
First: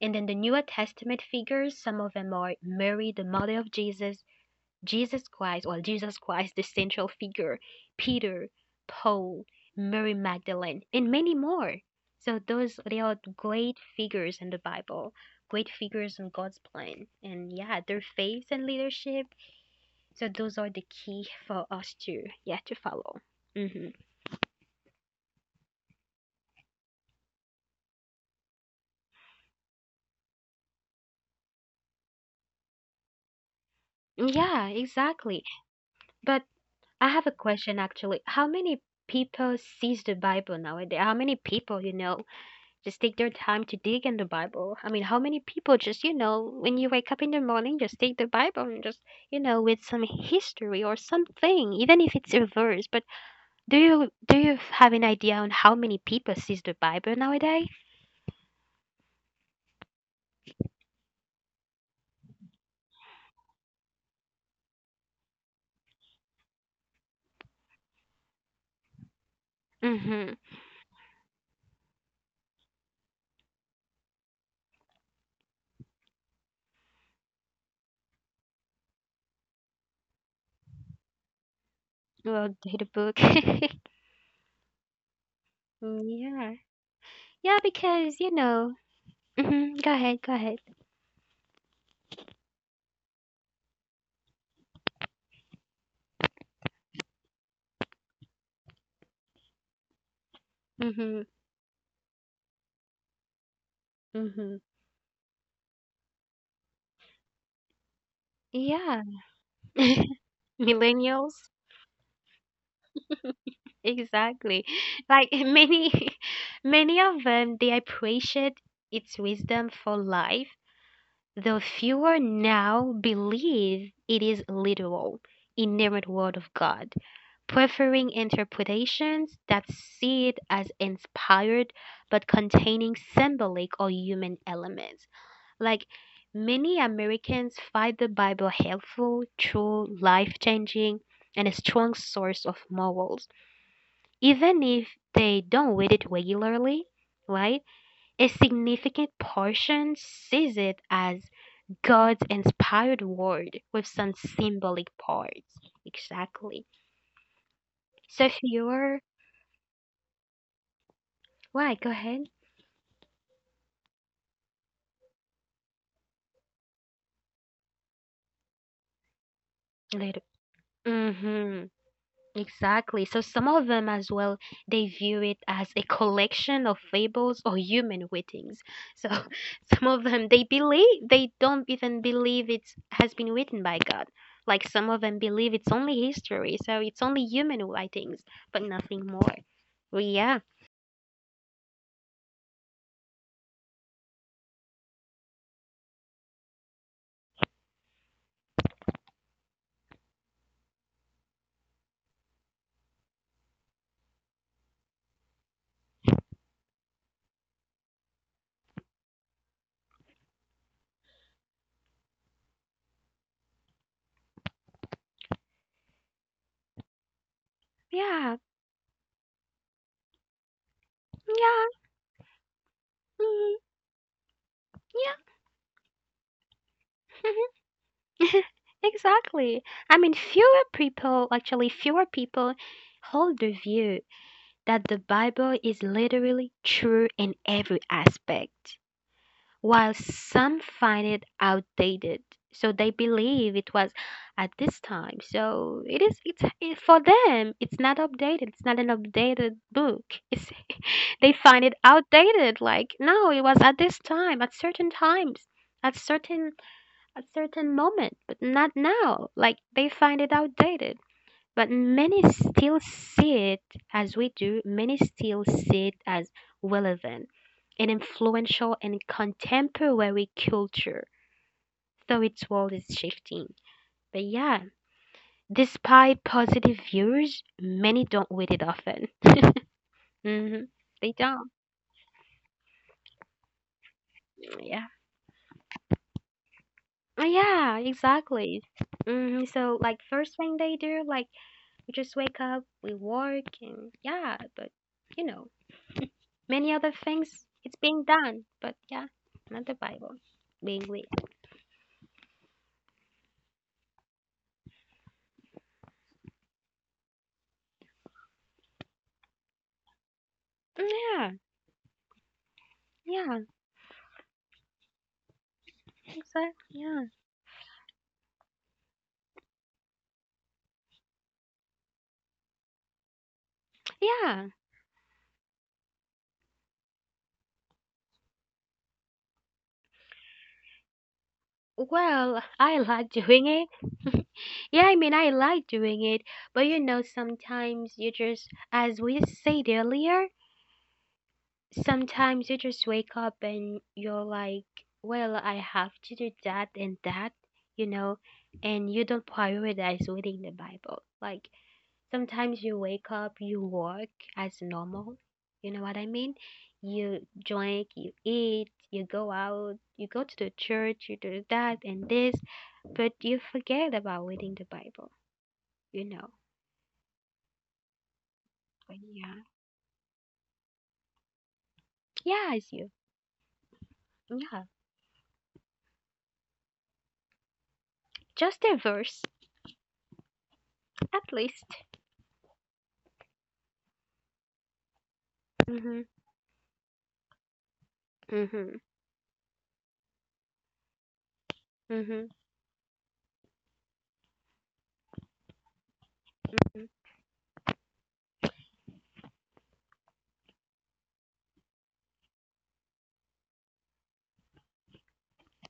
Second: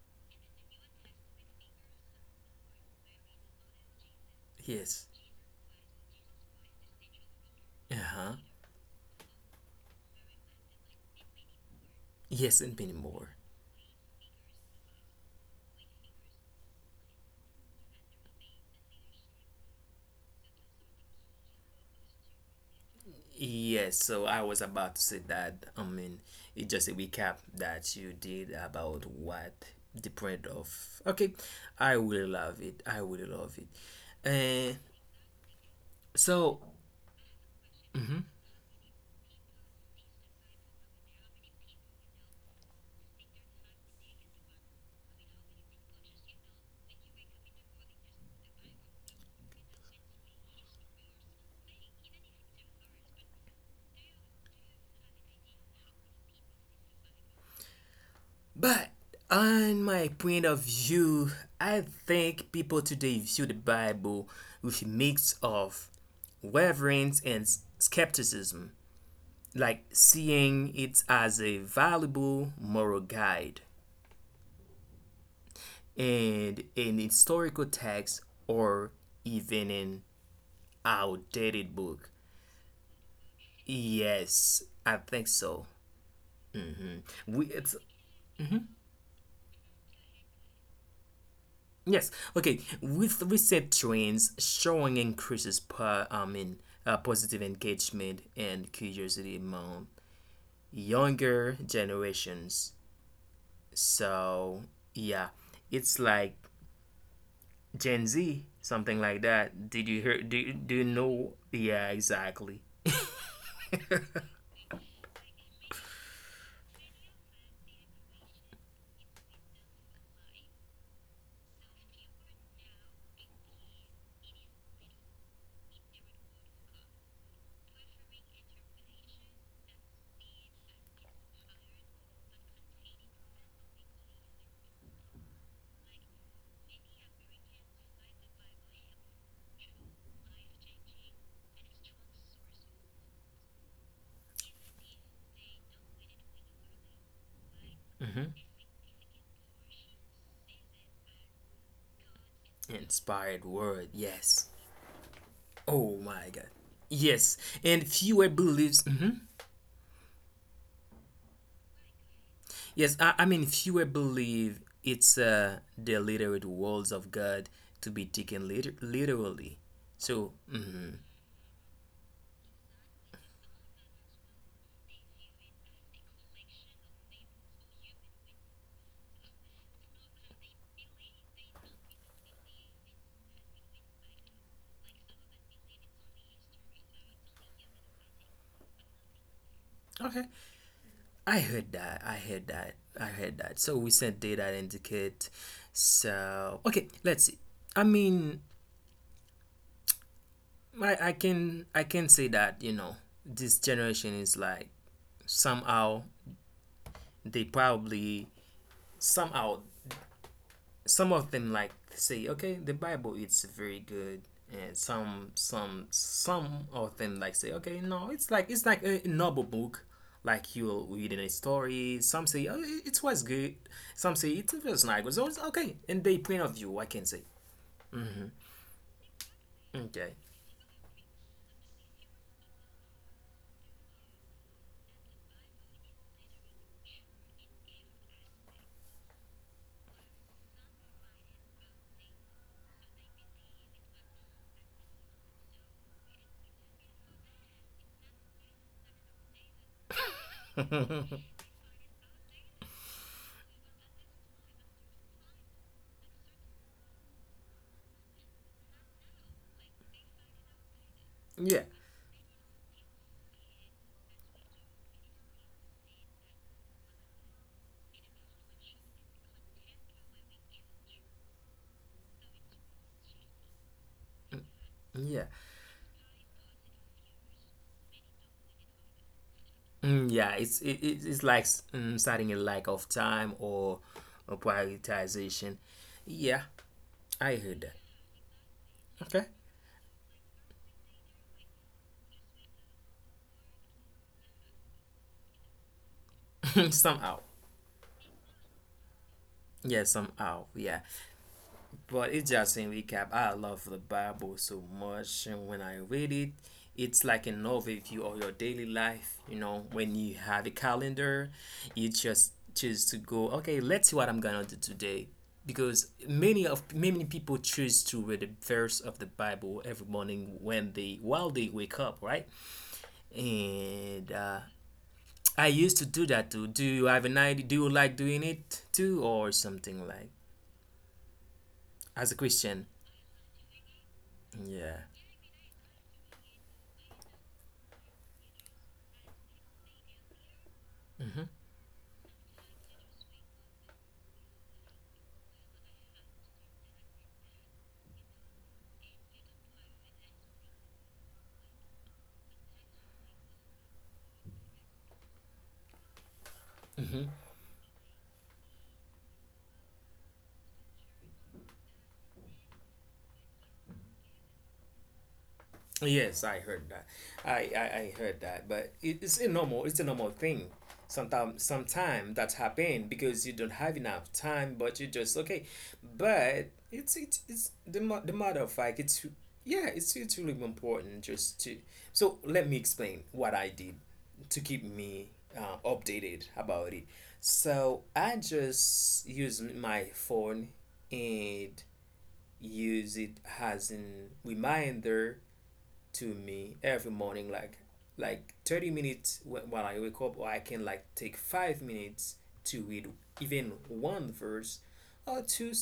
Speaker 2: and then the New Testament figures, some of them are Mary, the mother of Jesus,
Speaker 1: Yes.
Speaker 2: Jesus Christ, or Jesus Christ, the central figure,
Speaker 1: Uh huh.
Speaker 2: Peter, Paul, Mary Magdalene, and many more. So
Speaker 1: Yes,
Speaker 2: those
Speaker 1: and
Speaker 2: they
Speaker 1: many
Speaker 2: are
Speaker 1: more.
Speaker 2: great figures in the Bible, great figures in God's plan. And yeah, their faith and leadership, so those are the key for us to yeah to follow. Hmm
Speaker 1: Yes, so I was about to say that. I mean, it's just a recap that you did about what the point of. Okay, I will love it. I will love it.
Speaker 2: Yeah,
Speaker 1: And
Speaker 2: exactly. But
Speaker 1: so,
Speaker 2: I have a question actually. How many people sees the Bible nowadays? How many people, you know, just take their time to dig in the Bible? How many people just you know when you wake up in the morning just take the Bible and just you know with some history or something, even if it's a verse. But do you have an idea on how many people sees the Bible nowadays?
Speaker 1: but on my point of view, I think people today view the Bible with a mix of reverence and skepticism, like
Speaker 2: Mm-hmm.
Speaker 1: seeing it as a valuable moral guide and in historical texts or even in outdated book.
Speaker 2: Well, the book.
Speaker 1: Yes, I think so.
Speaker 2: yeah. Yeah,
Speaker 1: We it's
Speaker 2: because you know. Hmm Go ahead, go ahead.
Speaker 1: yes, okay, with recent trends showing increases per positive engagement and curiosity among
Speaker 2: Hmm
Speaker 1: younger generations.
Speaker 2: hmm
Speaker 1: So yeah, it's like Gen Z
Speaker 2: Yeah,
Speaker 1: something like that. Did you hear? Do you
Speaker 2: millennials.
Speaker 1: know? Yeah, exactly.
Speaker 2: Exactly. Like many, many of them, they appreciate its wisdom for life, though fewer now believe it is literal, inerrant word of God, preferring interpretations that see it as inspired but containing symbolic or human elements. Like many Americans find the Bible helpful, true, life changing, and a strong source of morals, even if they don't read it regularly. Right? A
Speaker 1: hmm
Speaker 2: significant portion sees it as God's inspired
Speaker 1: Inspired
Speaker 2: word with
Speaker 1: word,
Speaker 2: some
Speaker 1: yes.
Speaker 2: symbolic parts.
Speaker 1: Oh my god.
Speaker 2: Exactly.
Speaker 1: Yes, and
Speaker 2: So if
Speaker 1: fewer believes.
Speaker 2: you're,
Speaker 1: Mhm.
Speaker 2: why? Go ahead.
Speaker 1: Yes, I mean fewer believe it's the literate words of God to be taken literally.
Speaker 2: Later.
Speaker 1: So mm,
Speaker 2: Exactly. So some of them as well, they view it as a collection of fables or human writings. So some of them they believe they don't even believe it has been written by God. Like some of them believe it's only history, so it's only human writings, but nothing more. Well,
Speaker 1: okay,
Speaker 2: yeah,
Speaker 1: I heard that. I heard that. I heard that. So we sent data indicate. So okay, let's see. I mean, I can I can say that you know this generation is like somehow they probably somehow some of them like say okay the bible it's very good and some of them like say okay no it's
Speaker 2: yeah,
Speaker 1: like it's like a novel book like you'll read in a
Speaker 2: yeah,
Speaker 1: story. Some say oh, it was
Speaker 2: mhm,
Speaker 1: good, some say it was not
Speaker 2: yeah.
Speaker 1: good, so it's okay in they point of view I can say
Speaker 2: mhm. Exactly.
Speaker 1: okay.
Speaker 2: Fewer people hold the view that the Bible is literally true in every aspect, while some find it outdated. So they believe it was at this time. So it is it's it, for them it's not updated. It's not an updated book. It's they find it outdated like no, it was at this time, at certain times, at certain at certain moment, but not now. Like they find it outdated.
Speaker 1: Yeah,
Speaker 2: But many still see it as we do, many still see it as relevant and influential in contemporary culture, though its world is shifting. But yeah,
Speaker 1: yeah.
Speaker 2: despite positive views, many don't read it often.
Speaker 1: Mm, yeah it's
Speaker 2: Hmm
Speaker 1: it, it-
Speaker 2: They
Speaker 1: it's like
Speaker 2: don't.
Speaker 1: mm, starting a lack of time or
Speaker 2: Yeah.
Speaker 1: prioritization. Yeah,
Speaker 2: Oh,
Speaker 1: I heard
Speaker 2: yeah, exactly.
Speaker 1: that.
Speaker 2: hmm So, like, first thing they do, like, we just wake up, we work, and yeah, but you know. Many
Speaker 1: Okay,
Speaker 2: other
Speaker 1: somehow,
Speaker 2: things it's being done but yeah not the
Speaker 1: yeah,
Speaker 2: Bible
Speaker 1: somehow,
Speaker 2: being
Speaker 1: yeah.
Speaker 2: weird.
Speaker 1: But it's just in recap, I love the Bible so much, and when I read it, it's like an overview of your daily life. You know, when you have a
Speaker 2: Yeah.
Speaker 1: calendar, you just choose to go.
Speaker 2: Yeah,
Speaker 1: Okay, let's see what I'm gonna do today, because
Speaker 2: exactly. Yeah.
Speaker 1: many people choose to read a verse of the Bible every morning when they while they wake up, right? And
Speaker 2: Yeah,
Speaker 1: I used to do that too. Do you have an idea? Do you like doing it too, or something like as a
Speaker 2: well,
Speaker 1: Christian?
Speaker 2: I like doing it.
Speaker 1: Yeah.
Speaker 2: yeah, I like doing it, but you know sometimes you just as we said earlier sometimes you just wake up and you're like, well, I have to do that and that, you know, and you don't prioritize reading the Bible. Like sometimes you wake up, you work as normal. You know what I mean? You drink, you eat, you go out, you go to the church, you do that and this, but you forget about reading the Bible, you know.
Speaker 1: Yes, I heard that. I heard that, but it's a
Speaker 2: Yeah.
Speaker 1: normal thing. Sometime that
Speaker 2: Yeah, it's
Speaker 1: happen
Speaker 2: you.
Speaker 1: because you don't have enough time,
Speaker 2: Yeah,
Speaker 1: but you just okay. But it's the the matter of
Speaker 2: just a
Speaker 1: fact. It's
Speaker 2: verse,
Speaker 1: yeah, it's really important
Speaker 2: at
Speaker 1: just
Speaker 2: least.
Speaker 1: to. So let me explain what I did to keep me
Speaker 2: Mm-hmm.
Speaker 1: updated about it. So I
Speaker 2: Mm-hmm.
Speaker 1: just use my phone and
Speaker 2: Mm-hmm.
Speaker 1: use it as an reminder to me every morning, like 30 minutes when I wake up, or I can like take 5 minutes to read even one verse or two,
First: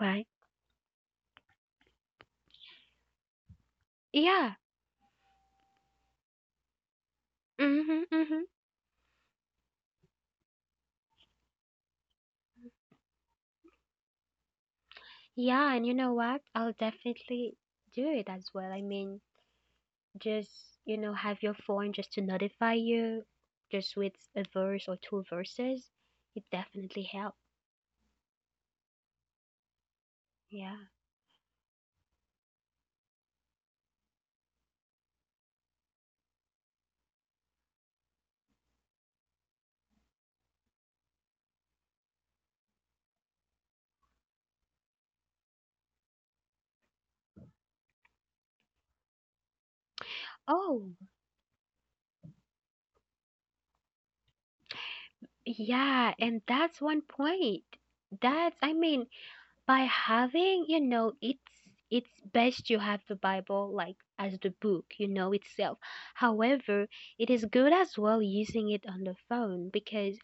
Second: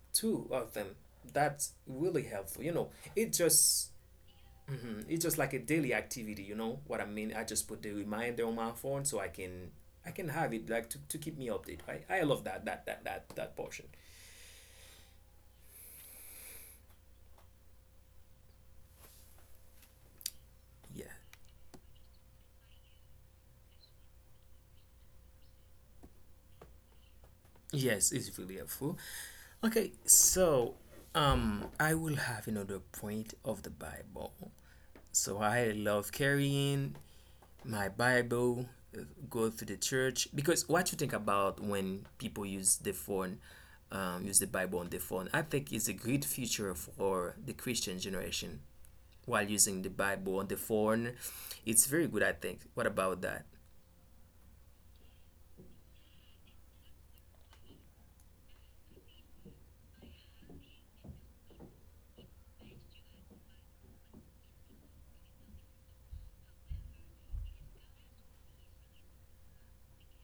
Speaker 2: Right.
Speaker 1: two of them. That's really helpful. You know, it just
Speaker 2: Yeah.
Speaker 1: mhm, it's just like a daily activity. You know what I mean? I just put the
Speaker 2: Mm-hmm. Mm-hmm.
Speaker 1: reminder on my phone so I can have it like to keep me updated. Right? I love that portion.
Speaker 2: Yeah, and you know what? I'll definitely do it as well. I mean, just
Speaker 1: Yeah.
Speaker 2: have your phone just to notify you just with a verse or two verses. It definitely helped.
Speaker 1: Yes, it's really helpful. Okay, so
Speaker 2: Yeah.
Speaker 1: I will have another point of the Bible. So I love carrying my Bible, uh, go to the church because what you think about when people use the phone, use the Bible on the phone, I think is a great feature for the Christian generation while using the Bible on the
Speaker 2: Oh
Speaker 1: phone. It's very good, I think. What about that?
Speaker 2: yeah, and that's one point. That's I mean, by having, it's best you have the bible, like, as the book, itself. However, it is good as well using it on the phone, because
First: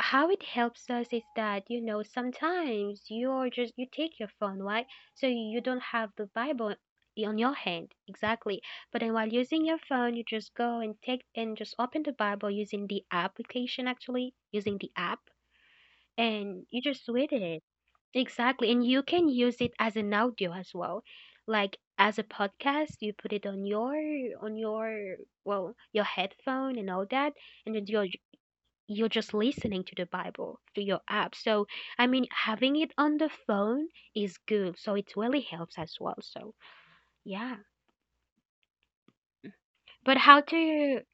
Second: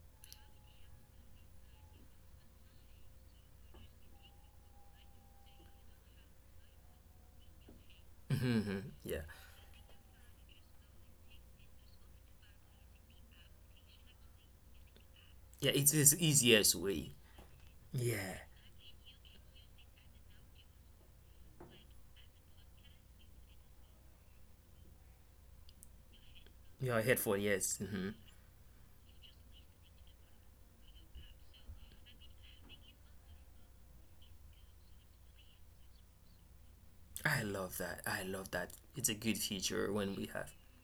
Speaker 2: how it helps us is that, sometimes you take your phone, right? So you don't have the bible on your hand, exactly.
Speaker 1: hmm
Speaker 2: But then,
Speaker 1: yeah,
Speaker 2: while using your phone, you just go and take and just open the bible using the application, actually, using the app,
Speaker 1: yeah, it's the
Speaker 2: and
Speaker 1: easiest
Speaker 2: you just
Speaker 1: way.
Speaker 2: read it,
Speaker 1: Yeah,
Speaker 2: exactly. And you can use it as an audio as well, like, as a podcast. You put it on your on your well, your headphone and all
Speaker 1: your
Speaker 2: that.
Speaker 1: headphone,
Speaker 2: And then
Speaker 1: yes.
Speaker 2: you're
Speaker 1: hmm
Speaker 2: you're just listening to the Bible through your app. So, I mean, having it on the phone is good. So, it really helps as well. So, yeah.
Speaker 1: I love that. I love that. It's a good
Speaker 2: But
Speaker 1: feature
Speaker 2: how
Speaker 1: when we
Speaker 2: do
Speaker 1: have.
Speaker 2: you,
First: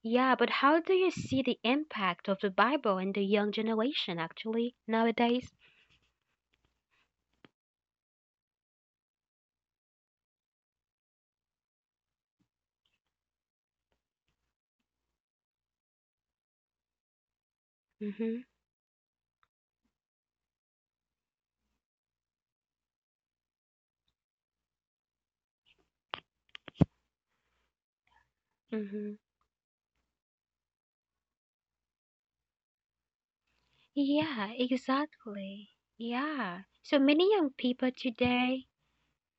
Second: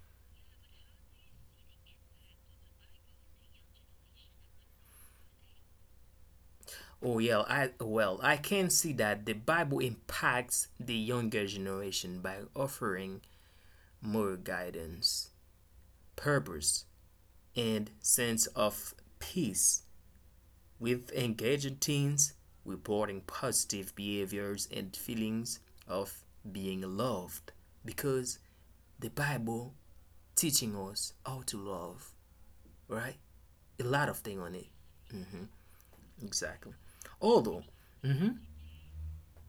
Speaker 2: yeah, but how do you see the impact of the Bible in the young generation actually nowadays?
Speaker 1: Oh yeah, I well, I can see that the Bible impacts the younger generation by offering more guidance, purpose, and
Speaker 2: Mm-hmm.
Speaker 1: sense of peace. With engaging teens, reporting positive behaviors and feelings of being loved because the
Speaker 2: Mm-hmm.
Speaker 1: Bible teaching us how to love, right? A lot of thing on
Speaker 2: Yeah,
Speaker 1: it.
Speaker 2: exactly. Yeah.
Speaker 1: Exactly.
Speaker 2: So many young
Speaker 1: Although
Speaker 2: people today,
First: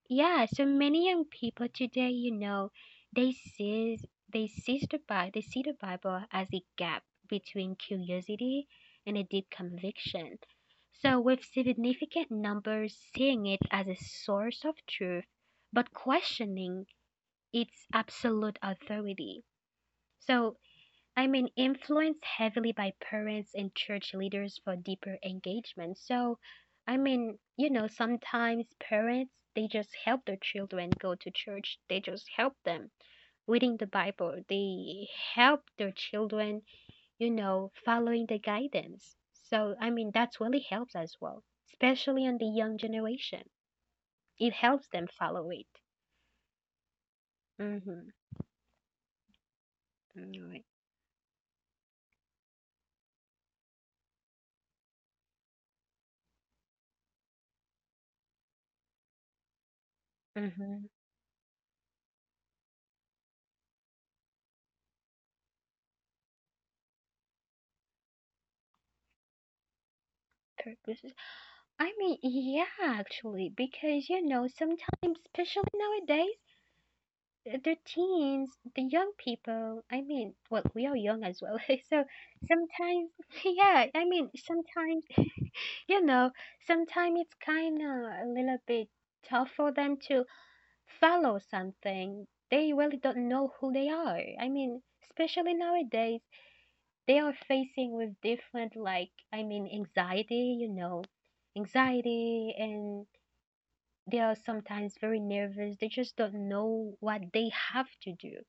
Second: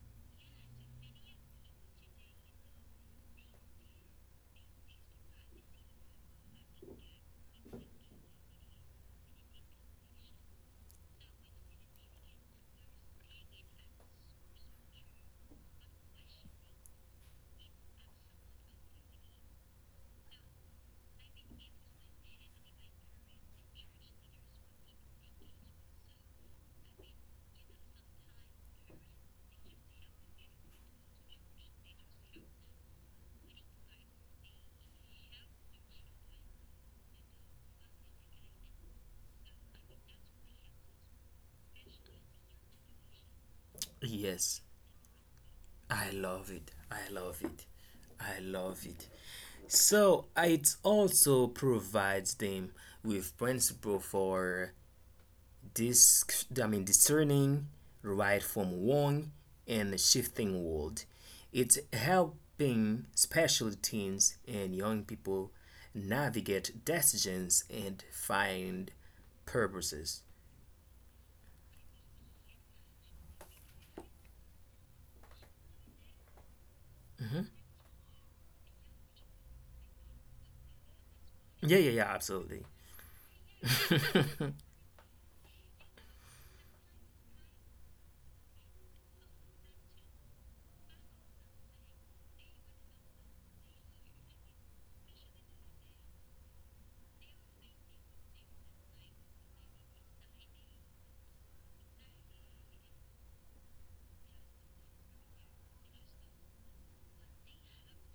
Speaker 2: Yeah, so many young people today, they see they see the Bible as a gap between curiosity and a deep conviction. So, with significant numbers seeing it as a source of truth, but questioning its absolute authority. So, I mean, influenced heavily by parents and church leaders for deeper engagement. So, I mean, sometimes parents they just help their children go to church. They just help them reading the Bible. They help their children, following the guidance. So, I mean, that's really helps as well, especially on the young generation. It helps
Speaker 1: yes,
Speaker 2: them follow it.
Speaker 1: I love it. I love it.
Speaker 2: Mhm.
Speaker 1: I love it.
Speaker 2: All right.
Speaker 1: So it also provides them with principle for this, I mean discerning right from wrong in a
Speaker 2: Mhm.
Speaker 1: shifting world. It's helping special teens and young people navigate decisions and find purposes.
Speaker 2: I mean, yeah, actually, because sometimes, especially nowadays, the teens, the young people, I mean, well, we are young as well. So
Speaker 1: Yeah, yeah, yeah, absolutely.
Speaker 2: sometimes, yeah, I mean, sometimes, you know, it's kind of a little bit tough for them to follow something. They really don't know who they are. I mean, especially nowadays, they are facing with different, like, I mean, anxiety, anxiety, and they are sometimes very nervous. They just don't know what they have to do.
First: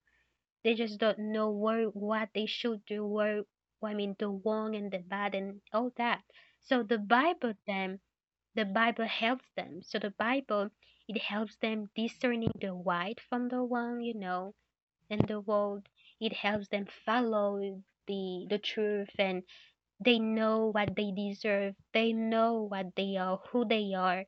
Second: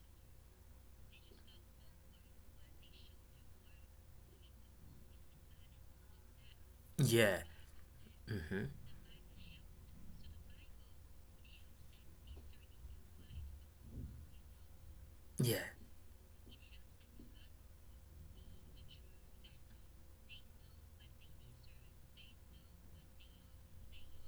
Speaker 2: They just don't know where what they should do, where, I mean, the wrong and the bad and all that. So the
Speaker 1: Yeah,
Speaker 2: Bible them the Bible helps them. So the Bible, it helps them discerning the right from the wrong, and the
Speaker 1: yeah.
Speaker 2: world. It helps them follow the truth, and they know what they deserve. They know what they are, who they are.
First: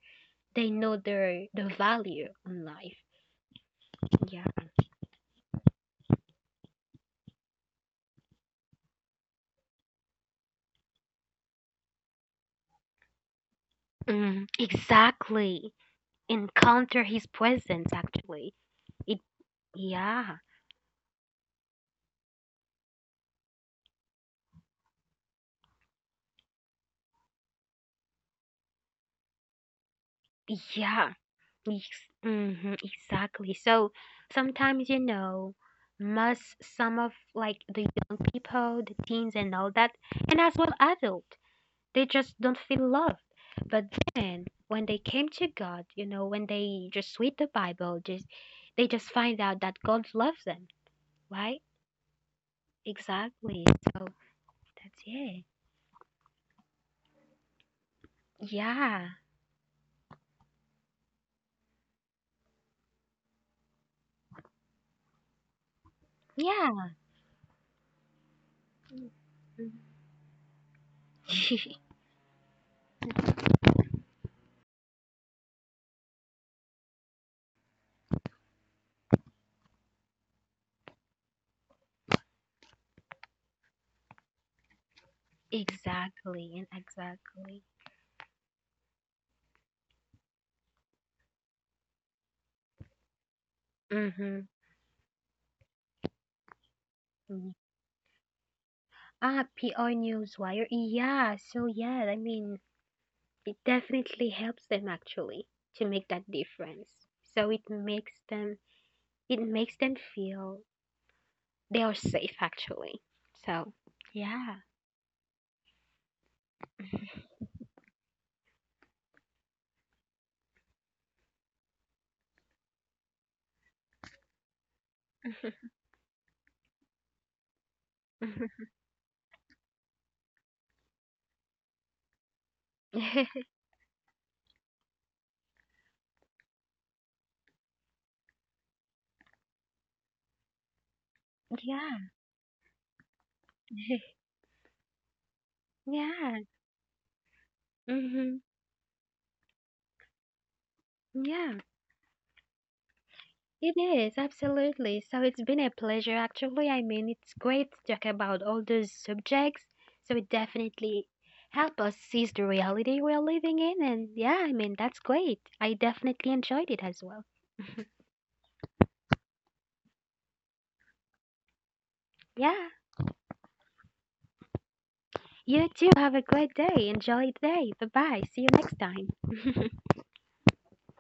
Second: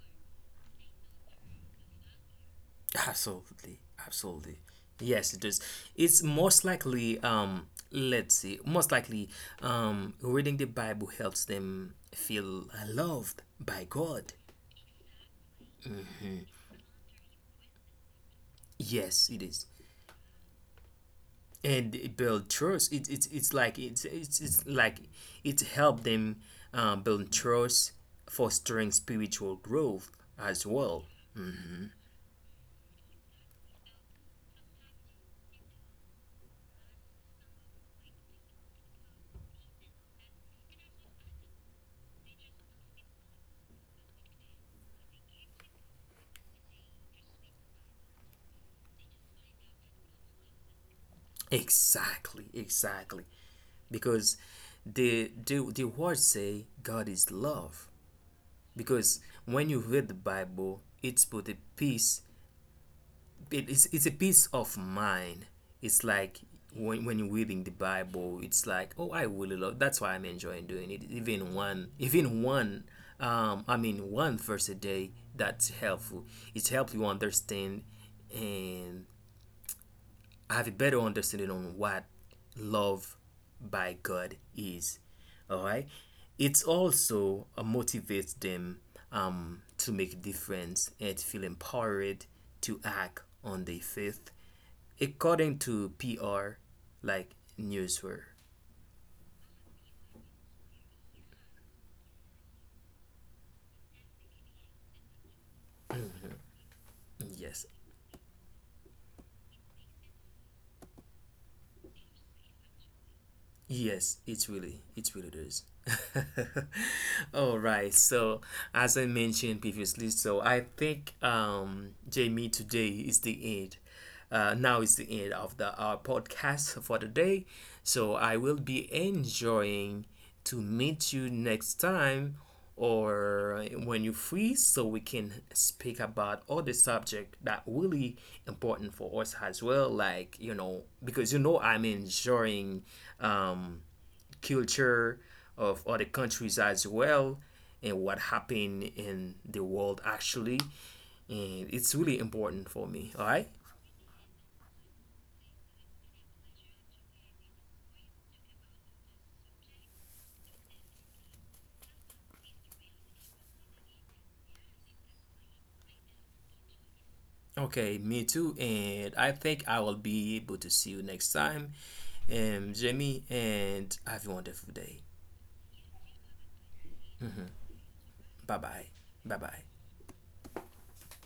Speaker 2: They know the value in life.
Speaker 1: Absolutely,
Speaker 2: Yeah.
Speaker 1: absolutely. Yes, it does. It's most likely, let's see, most likely, reading the Bible helps them feel loved by God.
Speaker 2: Mm, exactly. Encounter his presence actually. It
Speaker 1: Yes, it is,
Speaker 2: yeah.
Speaker 1: and it build trust. It, it's like it helped them build trust, fostering spiritual growth as well.
Speaker 2: Yeah. Mm-hmm, exactly. So sometimes, must some of, like, the young people, the teens and all that, and as well adult, they just don't feel loved. But then when they came to God, when they just read the Bible, just they just find out that God loves them, right?
Speaker 1: Exactly, exactly.
Speaker 2: Exactly. So
Speaker 1: Because
Speaker 2: that's
Speaker 1: the
Speaker 2: it.
Speaker 1: the the words say God is love,
Speaker 2: Yeah.
Speaker 1: because when you read the bible it's put a peace. It is, it's a peace of mind. It's like
Speaker 2: Yeah.
Speaker 1: when you're reading the bible it's like oh I really love, that's why I'm enjoying doing it. Even one I mean one verse a day, that's helpful. It helps you understand, and I have a better understanding on what love by God is. All right,
Speaker 2: Exactly.
Speaker 1: it
Speaker 2: And
Speaker 1: also
Speaker 2: exactly.
Speaker 1: motivates them to make a difference and feel empowered to act on their faith,
Speaker 2: Mm-hmm.
Speaker 1: according to PR like
Speaker 2: Mm.
Speaker 1: Newsweek.
Speaker 2: Ah, PI Newswire. Yeah. So yeah, I mean, it definitely helps them actually to make that difference. So
Speaker 1: Yes,
Speaker 2: it makes them feel they are safe, actually. So
Speaker 1: yes, it's
Speaker 2: yeah.
Speaker 1: really, it really does. All right. So, as I mentioned previously, so I think Jamie, today is the end. Now is the end of the our podcast for the day. So I will be enjoying to meet you next time
Speaker 2: Yeah.
Speaker 1: or when you free so we can speak about other subject that really important for us as well, like you know, because you know I'm enjoying um, culture of other
Speaker 2: Yeah.
Speaker 1: countries as well, and what
Speaker 2: Hmm.
Speaker 1: happened in the world actually,
Speaker 2: Yeah.
Speaker 1: and it's really important for me. All right,
Speaker 2: It is, absolutely. So it's been a pleasure, actually. I mean, it's great to talk about all those subjects. So it definitely helped us seize the reality we're living in. And yeah, I mean, that's great. I definitely enjoyed it as well.
Speaker 1: okay, me too, and I think I will be able to see you next time,
Speaker 2: Yeah,
Speaker 1: Jamie, and have a wonderful day.
Speaker 2: you too. Have a great day. Enjoy the day. Bye bye. See you
Speaker 1: Bye
Speaker 2: next
Speaker 1: bye. Bye bye.
Speaker 2: time.